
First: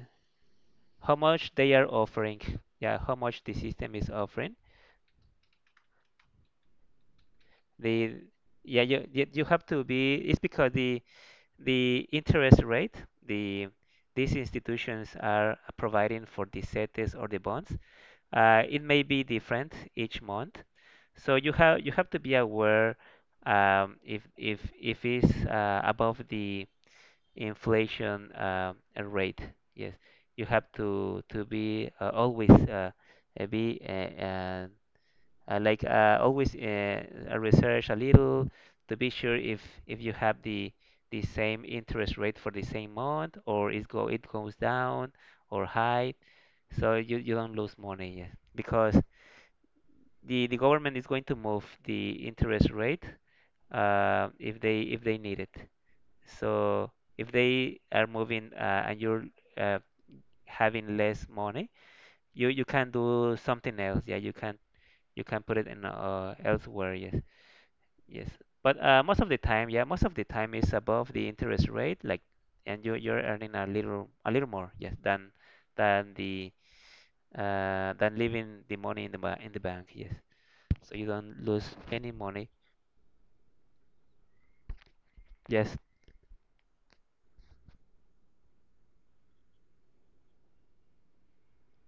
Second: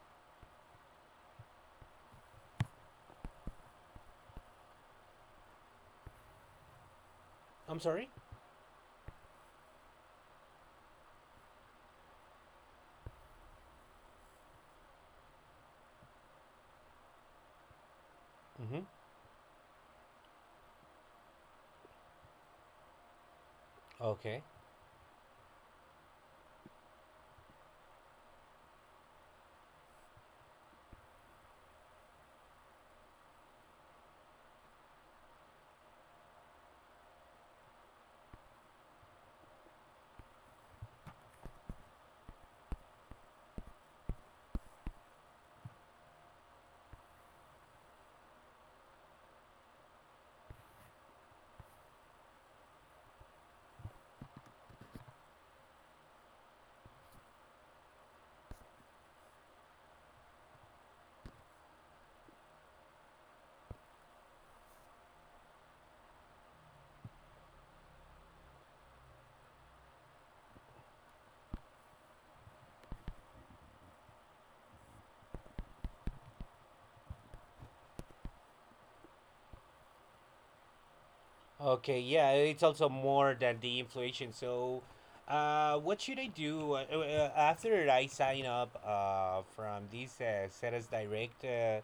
[SPEAKER 1] how much they are offering, yeah, how much the system is offering
[SPEAKER 2] I'm sorry?
[SPEAKER 1] the yeah you, you you have to be, it's because the the interest rate the these institutions are providing for the setes or the bonds uh, it
[SPEAKER 2] Mm-hmm.
[SPEAKER 1] may be different each month, so you have you have to be aware, um, if
[SPEAKER 2] Okay.
[SPEAKER 1] if if it's uh, above the inflation uh, uh, rate. Yes, you have to to be uh, always uh, uh, be uh, uh, uh, like uh, always, uh, uh, research a little to be sure if if you have the the same interest rate for the same month, or it go it goes down or high, so you you don't lose money. Yes, because the the government is going to move the interest rate uh, if they if they need it. So if they are moving uh, and you're uh, having less money, you you can do something else. Yeah, you can you can put it in uh, elsewhere. Yes, yes. But uh, most of the time, yeah, most of the time is above the interest rate. Like, and you you're earning a little a little more. Yes, than than the uh, than leaving the money in the ba in the bank. Yes. So you don't lose
[SPEAKER 2] Okay,
[SPEAKER 1] any
[SPEAKER 2] yeah,
[SPEAKER 1] money.
[SPEAKER 2] it's also more than the inflation. So,
[SPEAKER 1] Yes,
[SPEAKER 2] uh, what should I do uh, uh, after I sign up uh, from this uh, Ceres Direct? Uh,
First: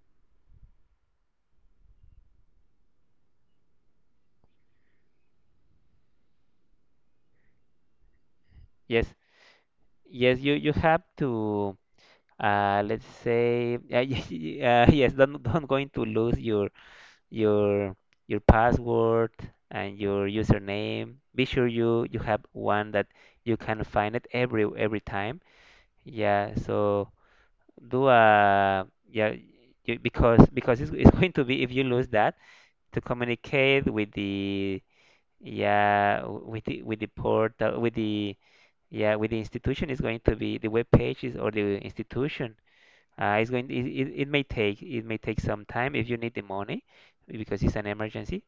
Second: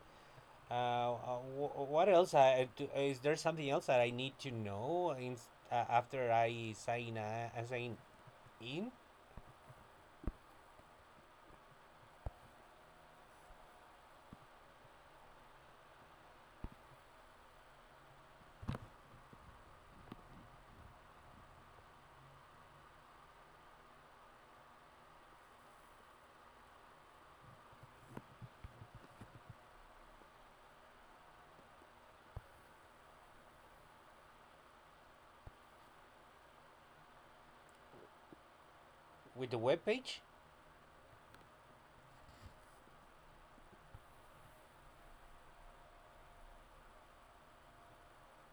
[SPEAKER 2] uh, uh, wh- what else? I, do, is there something else that I need to know in, uh, after I sign, uh, I sign in
[SPEAKER 1] yes, yes. You you have to. Uh, let's say, uh, uh, yes, don't don't going to lose your your your password and your username. Be sure you you have one that you can find it every every time. Yeah, so do a yeah you, because because it's, it's going to be if you lose that to communicate with the, yeah w- with the with the portal, with the, yeah, with the
[SPEAKER 2] with the
[SPEAKER 1] institution. Is
[SPEAKER 2] webpage?
[SPEAKER 1] going to be the web pages or the institution uh, it's going it, it, it may take, it may take some time if you need the money because it's an emergency.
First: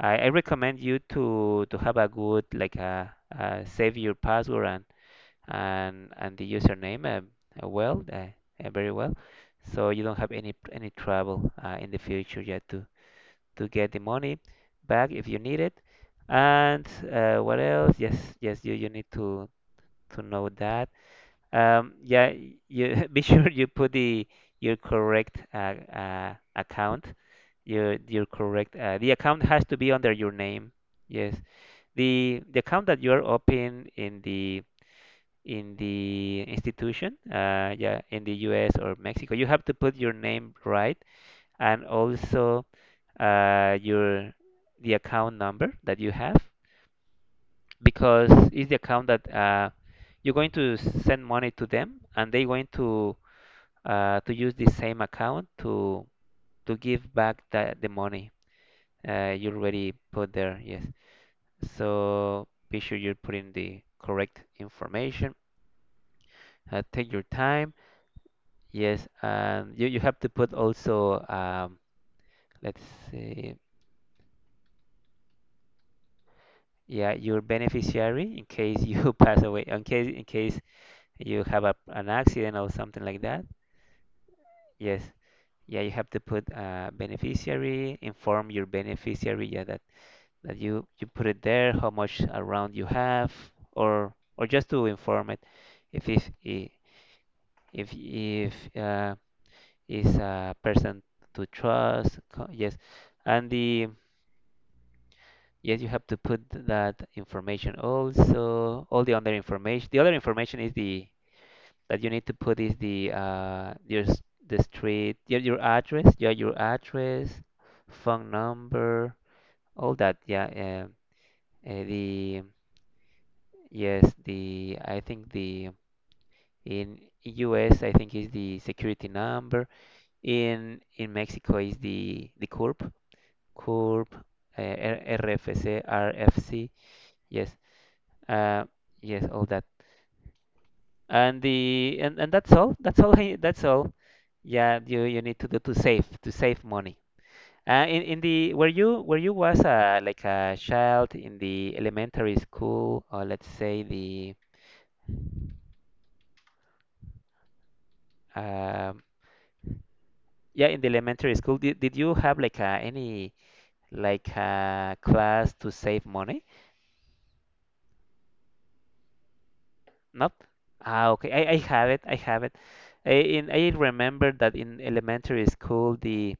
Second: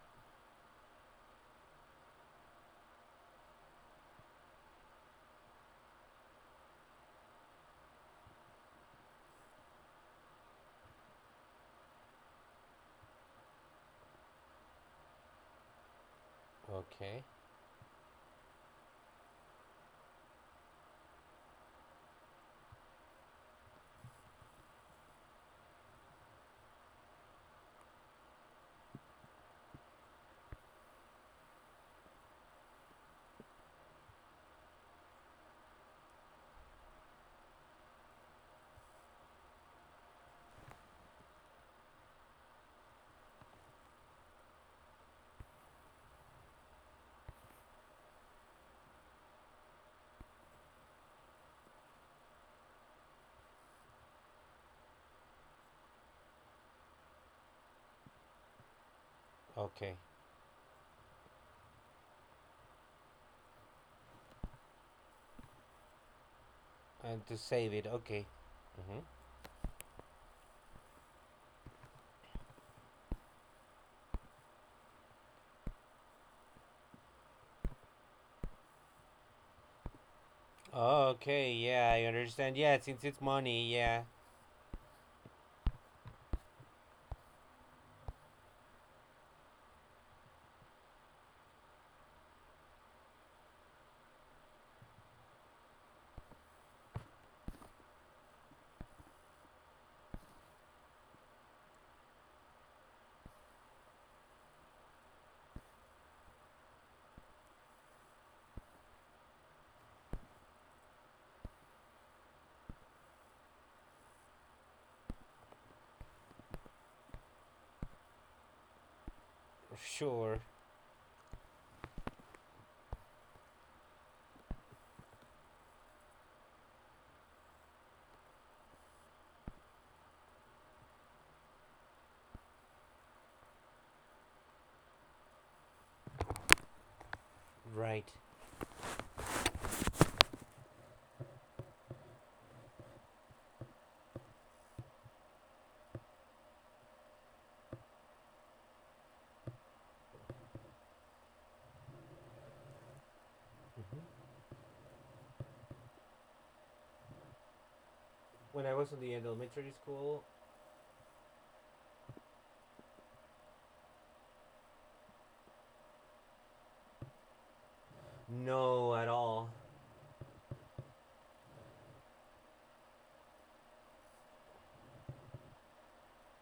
[SPEAKER 1] I, I recommend you to to have a good, like a, uh save your password and and and the username, um, uh, well, uh, uh, very well, so you don't have any any trouble uh, in the future yet to to get the money back if you need it. And
[SPEAKER 2] Okay,
[SPEAKER 1] uh, what else? Yes, yes, you you need to to know that. Um, yeah, you be sure you put the your correct uh, uh, account. Your your correct, uh, the account has to be under your name. Yes, the the account that you are open in the in the institution, uh, yeah, in the U S or Mexico, you have to put your name right, and also uh, your the account number that you have, because it's the account that uh, you're going to send money to them, and they're going to, uh, to use the same account to to give back the, the money uh, you already
[SPEAKER 2] okay.
[SPEAKER 1] put there. Yes. So be sure you're putting the correct information. Uh, take your
[SPEAKER 2] And to save
[SPEAKER 1] time.
[SPEAKER 2] it, okay. Mm-hmm.
[SPEAKER 1] Yes, and you, you have to put also, um, let's see, yeah, your beneficiary in case you pass away, in case, in case
[SPEAKER 2] Oh,
[SPEAKER 1] you
[SPEAKER 2] okay.
[SPEAKER 1] have a,
[SPEAKER 2] Yeah, I
[SPEAKER 1] an
[SPEAKER 2] understand.
[SPEAKER 1] accident or
[SPEAKER 2] Yeah, since
[SPEAKER 1] something
[SPEAKER 2] it's
[SPEAKER 1] like that.
[SPEAKER 2] money, yeah,
[SPEAKER 1] Yes, yeah, you have to put uh, beneficiary, inform your beneficiary. Yeah, that's that you you put it there, how much around you have, or or just to inform it if if i- if if uh, is a person to trust. co- Yes, and the yes you have to put that information also. All the other information. The other information is the that you need to put is the, uh your, s- the street, your your address, yeah, your address, phone number, all that,
[SPEAKER 2] sure.
[SPEAKER 1] yeah. um, uh, the Yes, the I think the in U S I think is the security number. In in Mexico is the the CURP, CURP, uh, R- RFC, RFC. Yes,
[SPEAKER 2] Right.
[SPEAKER 1] uh, yes, all that. And the, and, and that's all. That's all. I, that's all. Yeah, you you need to do to save, to save money. Uh, in in the where you where you was, uh, like a child in the elementary school, or let's say
[SPEAKER 2] Mhm.
[SPEAKER 1] the,
[SPEAKER 2] When I was in
[SPEAKER 1] um
[SPEAKER 2] the elementary school,
[SPEAKER 1] yeah, in the elementary school, did, did you have like a, any, like a class to save money?
[SPEAKER 2] no, at all.
[SPEAKER 1] Nope. Ah, okay. I, I have it. I have it. I in, I remember that in elementary school, the,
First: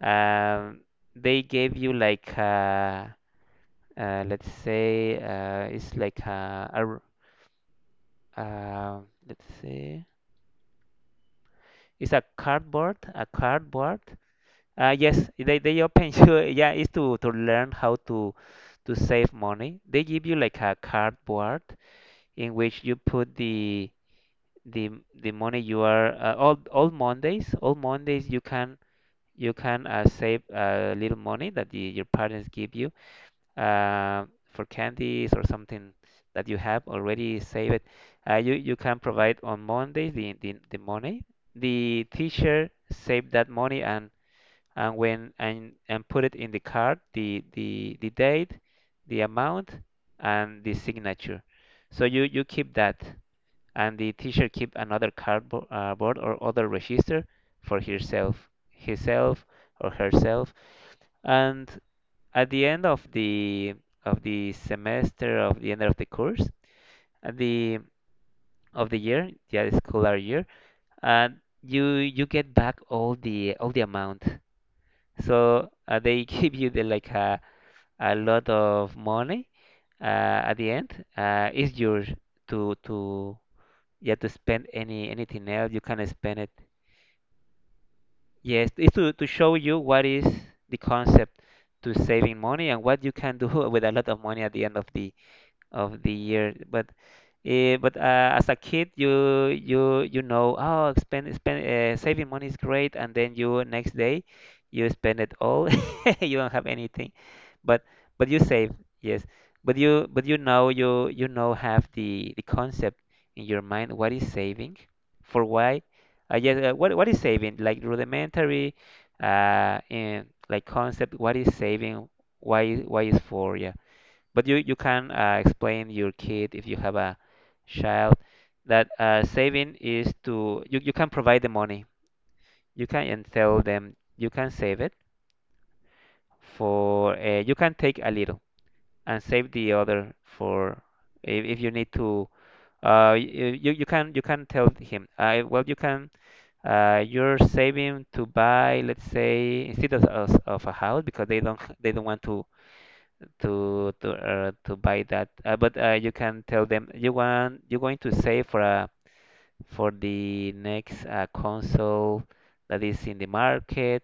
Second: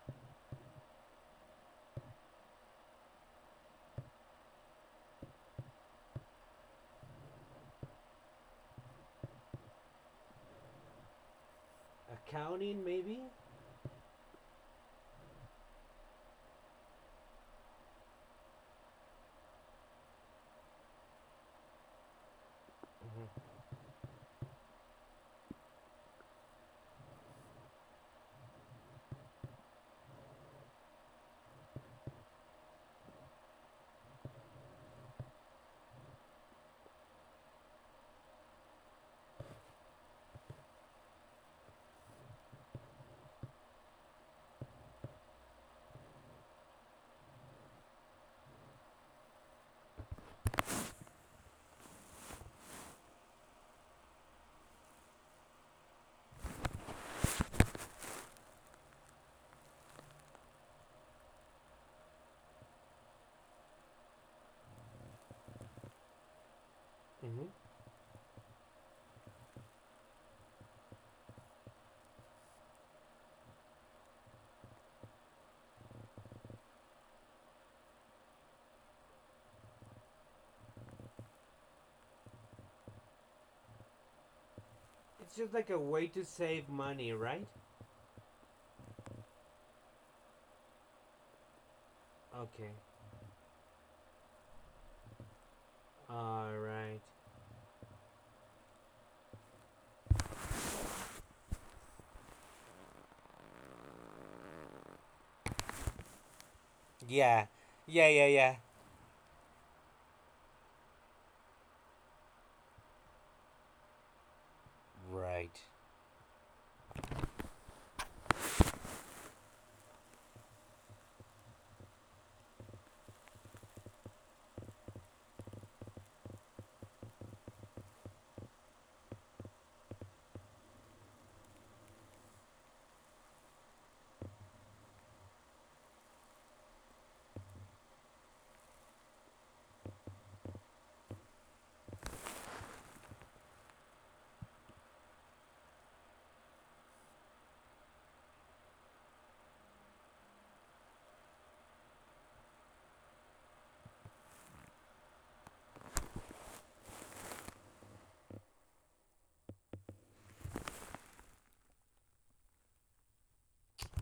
[SPEAKER 1] um they gave you like, uh, uh let's say, uh it's like a, a r- uh, let's see, it's a
[SPEAKER 2] Accounting,
[SPEAKER 1] cardboard,
[SPEAKER 2] maybe?
[SPEAKER 1] a cardboard. Uh, yes, they, they open you. Yeah, it's to, to learn how to to save money. They give you like a cardboard in which you put
[SPEAKER 2] Mm-hmm.
[SPEAKER 1] the, the the money you are, uh, all all Mondays. All Mondays you can you can uh, save a little money that the, your parents give you uh, for candies or something that you have already saved. Uh, you you can provide on Mondays the the, the money. The teacher save that money, and and when and and put it in the card, the the the date, the amount, and the signature. So you you keep that, and the teacher keep another cardboard, uh, board, or other register for herself, himself or herself. And at the end of the of the semester, of the end of the course, at
[SPEAKER 2] Mm-hmm.
[SPEAKER 1] the, of the year, yeah, the scholar year, and you you get back all the, all the amount. So, uh, they give you the, like a, a lot of money uh, at the end. Uh, it's yours to, to yeah to spend, any,
[SPEAKER 2] It's
[SPEAKER 1] anything
[SPEAKER 2] just
[SPEAKER 1] else.
[SPEAKER 2] like
[SPEAKER 1] You
[SPEAKER 2] a
[SPEAKER 1] can
[SPEAKER 2] way to
[SPEAKER 1] spend it.
[SPEAKER 2] save money, right?
[SPEAKER 1] Yes, it's to to show you what is the concept to saving money,
[SPEAKER 2] Okay.
[SPEAKER 1] and what you can do with a lot of money at the end of the of the year.
[SPEAKER 2] All
[SPEAKER 1] But
[SPEAKER 2] right.
[SPEAKER 1] eh, but uh, as a kid, you, you you know, oh, spend spend, uh, saving money is great, and then you next day you spend it all. You don't have anything,
[SPEAKER 2] Yeah.
[SPEAKER 1] but
[SPEAKER 2] Yeah,
[SPEAKER 1] but
[SPEAKER 2] yeah,
[SPEAKER 1] you
[SPEAKER 2] yeah.
[SPEAKER 1] save, yes. But you, but you know you, you know, have the the concept in your mind. What is saving? For
[SPEAKER 2] Right.
[SPEAKER 1] why? Uh, yes. Uh, what what is saving? Like rudimentary, uh, in like concept. What is saving? Why, why is for? Yeah. But you, you can uh, explain your kid if you have a child that, uh, saving is to, you, you can provide the money. You can and tell them you can save it for, uh, you can take a little and save the other for if, if you need to, uh y- you, you can you can tell him, uh, well, you can, uh you're saving to buy, let's say, instead of, of, of a house because they don't they don't want to, to to uh, to buy that. Uh, but uh, you can tell them you want, you're going to save for a, for the next uh, console that is in the market,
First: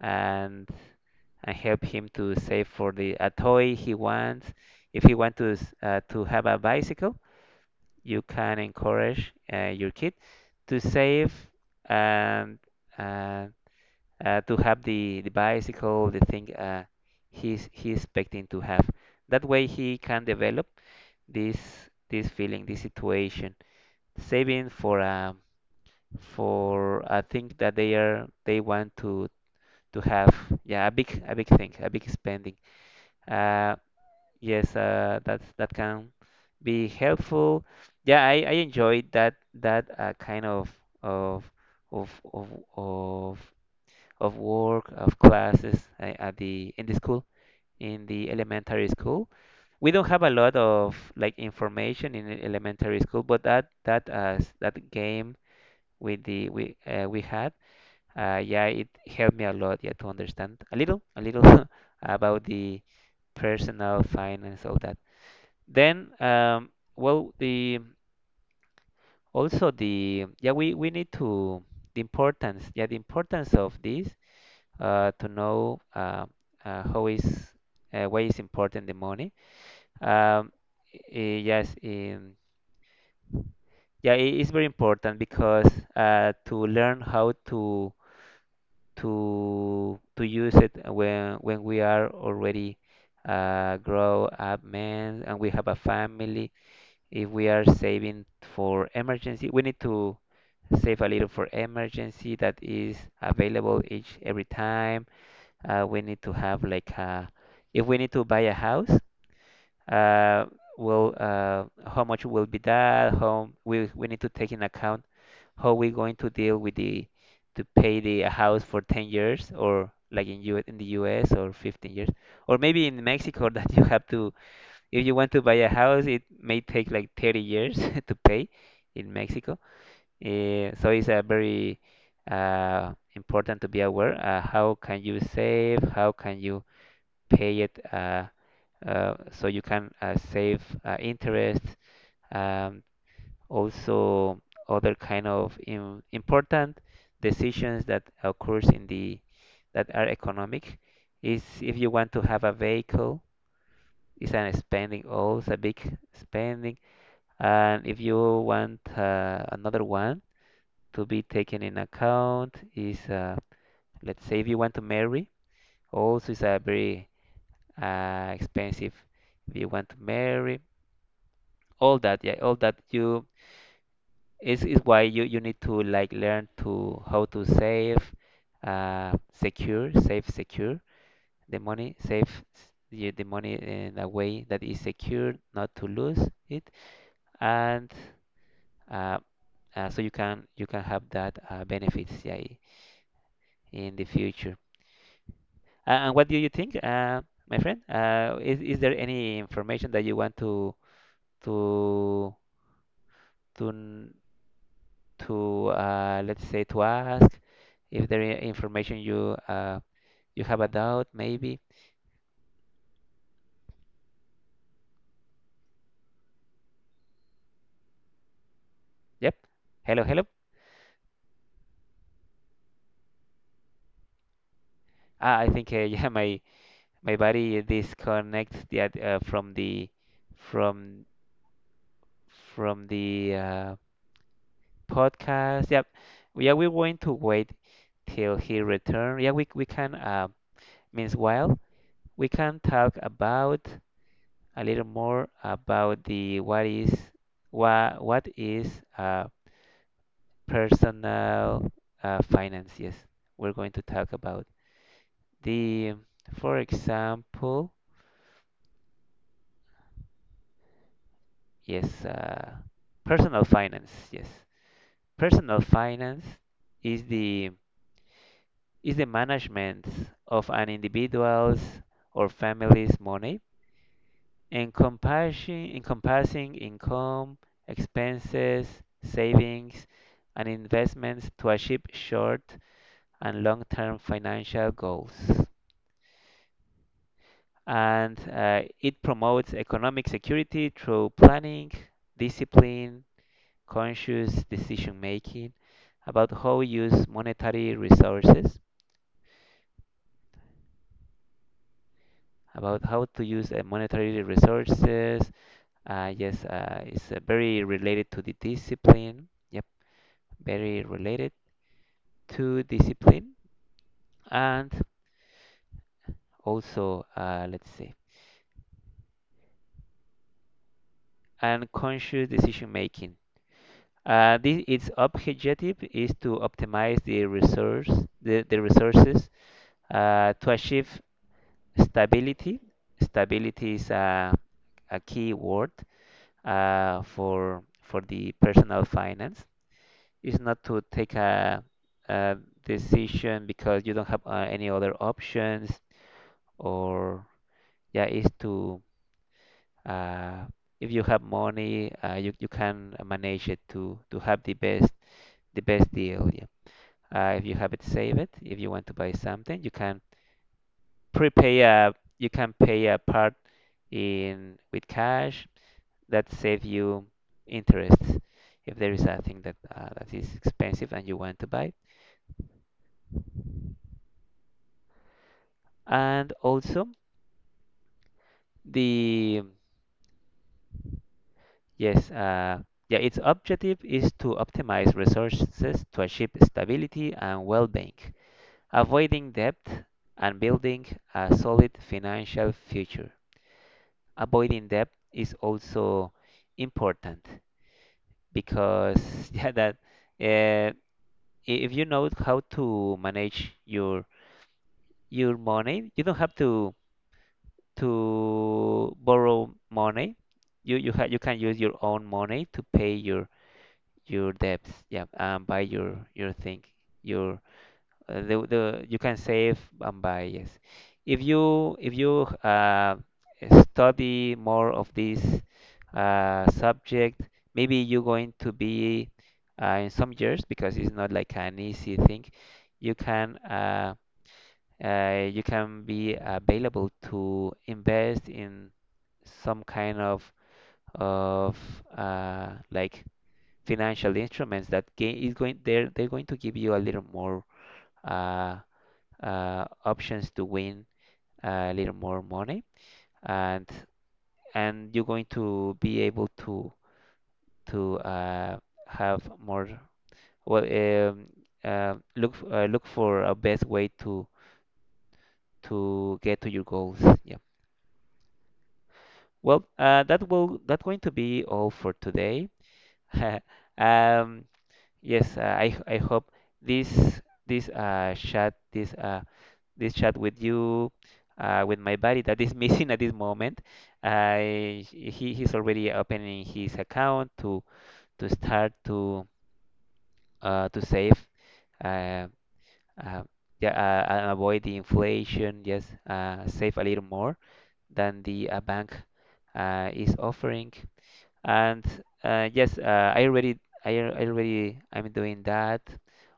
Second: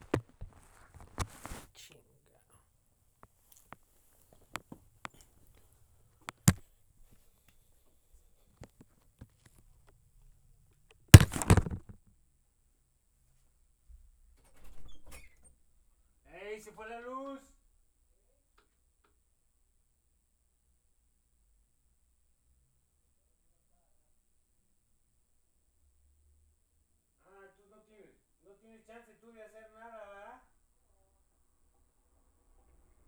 [SPEAKER 1] and and help
[SPEAKER 2] Ching.
[SPEAKER 1] him to save for the a toy he wants. If he wants to, s- uh, to have a bicycle, you can encourage, uh, your kid to save, and uh, uh, to have the, the bicycle, the thing,
[SPEAKER 2] ¡Ey, se
[SPEAKER 1] uh,
[SPEAKER 2] fue la luz!
[SPEAKER 1] he's, he's expecting to have. That way he can develop this, this feeling, this situation, saving for a, for a
[SPEAKER 2] Ah,
[SPEAKER 1] thing
[SPEAKER 2] tú
[SPEAKER 1] that
[SPEAKER 2] no
[SPEAKER 1] they
[SPEAKER 2] tienes,
[SPEAKER 1] are,
[SPEAKER 2] no
[SPEAKER 1] they
[SPEAKER 2] tienes
[SPEAKER 1] want
[SPEAKER 2] chance
[SPEAKER 1] to
[SPEAKER 2] tú de hacer
[SPEAKER 1] to
[SPEAKER 2] nada,
[SPEAKER 1] have.
[SPEAKER 2] ¿verdad?
[SPEAKER 1] Yeah, a big, a big thing, a big spending. Uh, yes, uh, that that can be helpful. Yeah, I, I enjoyed that, that uh, kind of of of of of of work, of classes, uh, at the, in the school, in the elementary school. We don't have a lot of like information in, e- elementary school, but that, that uh, s- that game with the, we uh, we had, uh, yeah, it helped me a lot, yeah, to understand a little, a little about the personal finance, all that. Then, um, well, the, also the, yeah, we we need to, the importance, yeah, the importance of this, uh, to know, uh, uh, how is, uh, why is important the money. Um, i- yes, in. Yeah, it is very important because, uh, to learn how to to to use it when when we are already, uh, grow up men and we have a family. If we are saving for emergency, we need to save a little for emergency that is available each every time. Uh, we need to have like a, if we need to buy a house, uh, will uh, how much will be that? How we we need to take in account how we going to deal with the to pay the a house for ten years or like in U in the U S, or fifteen years, or maybe in Mexico that you have to, if you want to buy a house it may take like thirty years to pay in Mexico. Eh, so it's a very uh, important to be aware uh, how can you save, how can you pay it uh, uh, so you can uh, save uh, interest. Um, also other kind of im- important decisions that occurs in the that are economic is if you want to have a vehicle, it's an spending, also a big spending. And if you want uh, another one to be taken in account is uh, let's say if you want to marry, also is a very uh, expensive if you want to marry, all that, yeah, all that you. It's, it's why you, you need to like learn to how to save, uh, secure, save secure the money, save s- the, the money in a way that is secure, not to lose it, and uh, uh, so you can you can have that uh, benefits, yeah, i- in the future. Uh, and what do you think, uh, my friend? Uh, is is there any information that you want to to to n- to uh, let's say to ask? If there is information you uh, you have a doubt, maybe. Yep. Hello, hello. Ah, I think uh, yeah, my my body disconnects the ad- uh, from the from from the uh, podcast. Yep. We- Yeah, we're going to wait till he return. Yeah, we we can. Uh, means while we can talk about a little more about the what is what what is uh, personal uh, finance. Yes, we're going to talk about. The, for example, yes, uh, personal finance. Yes, personal finance is the is the management of an individual's or family's money, encompassing encompassing income, expenses, savings, and investments to achieve short and long-term financial goals. And uh, it promotes economic security through planning, discipline, conscious decision making, about how we use monetary resources, about how to use uh, monetary resources. Uh, yes, uh, it's uh, very related to the discipline. Yep, very related to discipline, and also, uh, let's see, and conscious decision making. Uh, this, its objective is to optimize the resource, the, the resources uh, to achieve stability. Stability is uh, a key word uh, for for the personal finance, is not to take a, a decision because you don't have uh, any other options, or yeah is to uh, if you have money, uh, you, you can manage it to to have the best the best deal, yeah. uh, if you have it save it, if you want to buy something you can prepay a you can pay a part in with cash that save you interest if there is a thing that uh, that is expensive and you want to buy. And also the, yes, uh, yeah, its objective is to optimize resources to achieve stability and well-being, avoiding debt and building a solid financial future. Avoiding debt is also important because yeah, that uh, if you know how to manage your your money. You don't have to to borrow money. You you ha you can use your own money to pay your your debts. Yeah, and buy your your thing. Your uh, the the you can save and buy. Yes, if you if you uh, study more of this uh, subject, maybe you're going to be uh, in some years, because it's not like an easy thing. You can. Uh, uh, you can be available to invest in some kind of of uh, like financial instruments that ga- is going they're they're going to give you a little more uh, uh, options to win uh, a little more money, and and you're going to be able to to uh, have more well um, uh, look f- uh, look for a best way to to get to your goals, yeah. Well, uh, that will that's going to be all for today. Um, yes, uh, I I hope this this uh chat this uh this chat with you uh with my buddy that is missing at this moment. I he he's already opening his account to to start to uh to save uh, uh yeah uh, and avoid the inflation. Yes, uh save a little more than the uh, bank uh is offering. And uh, yes, uh, I already, I al- I already, I'm doing that.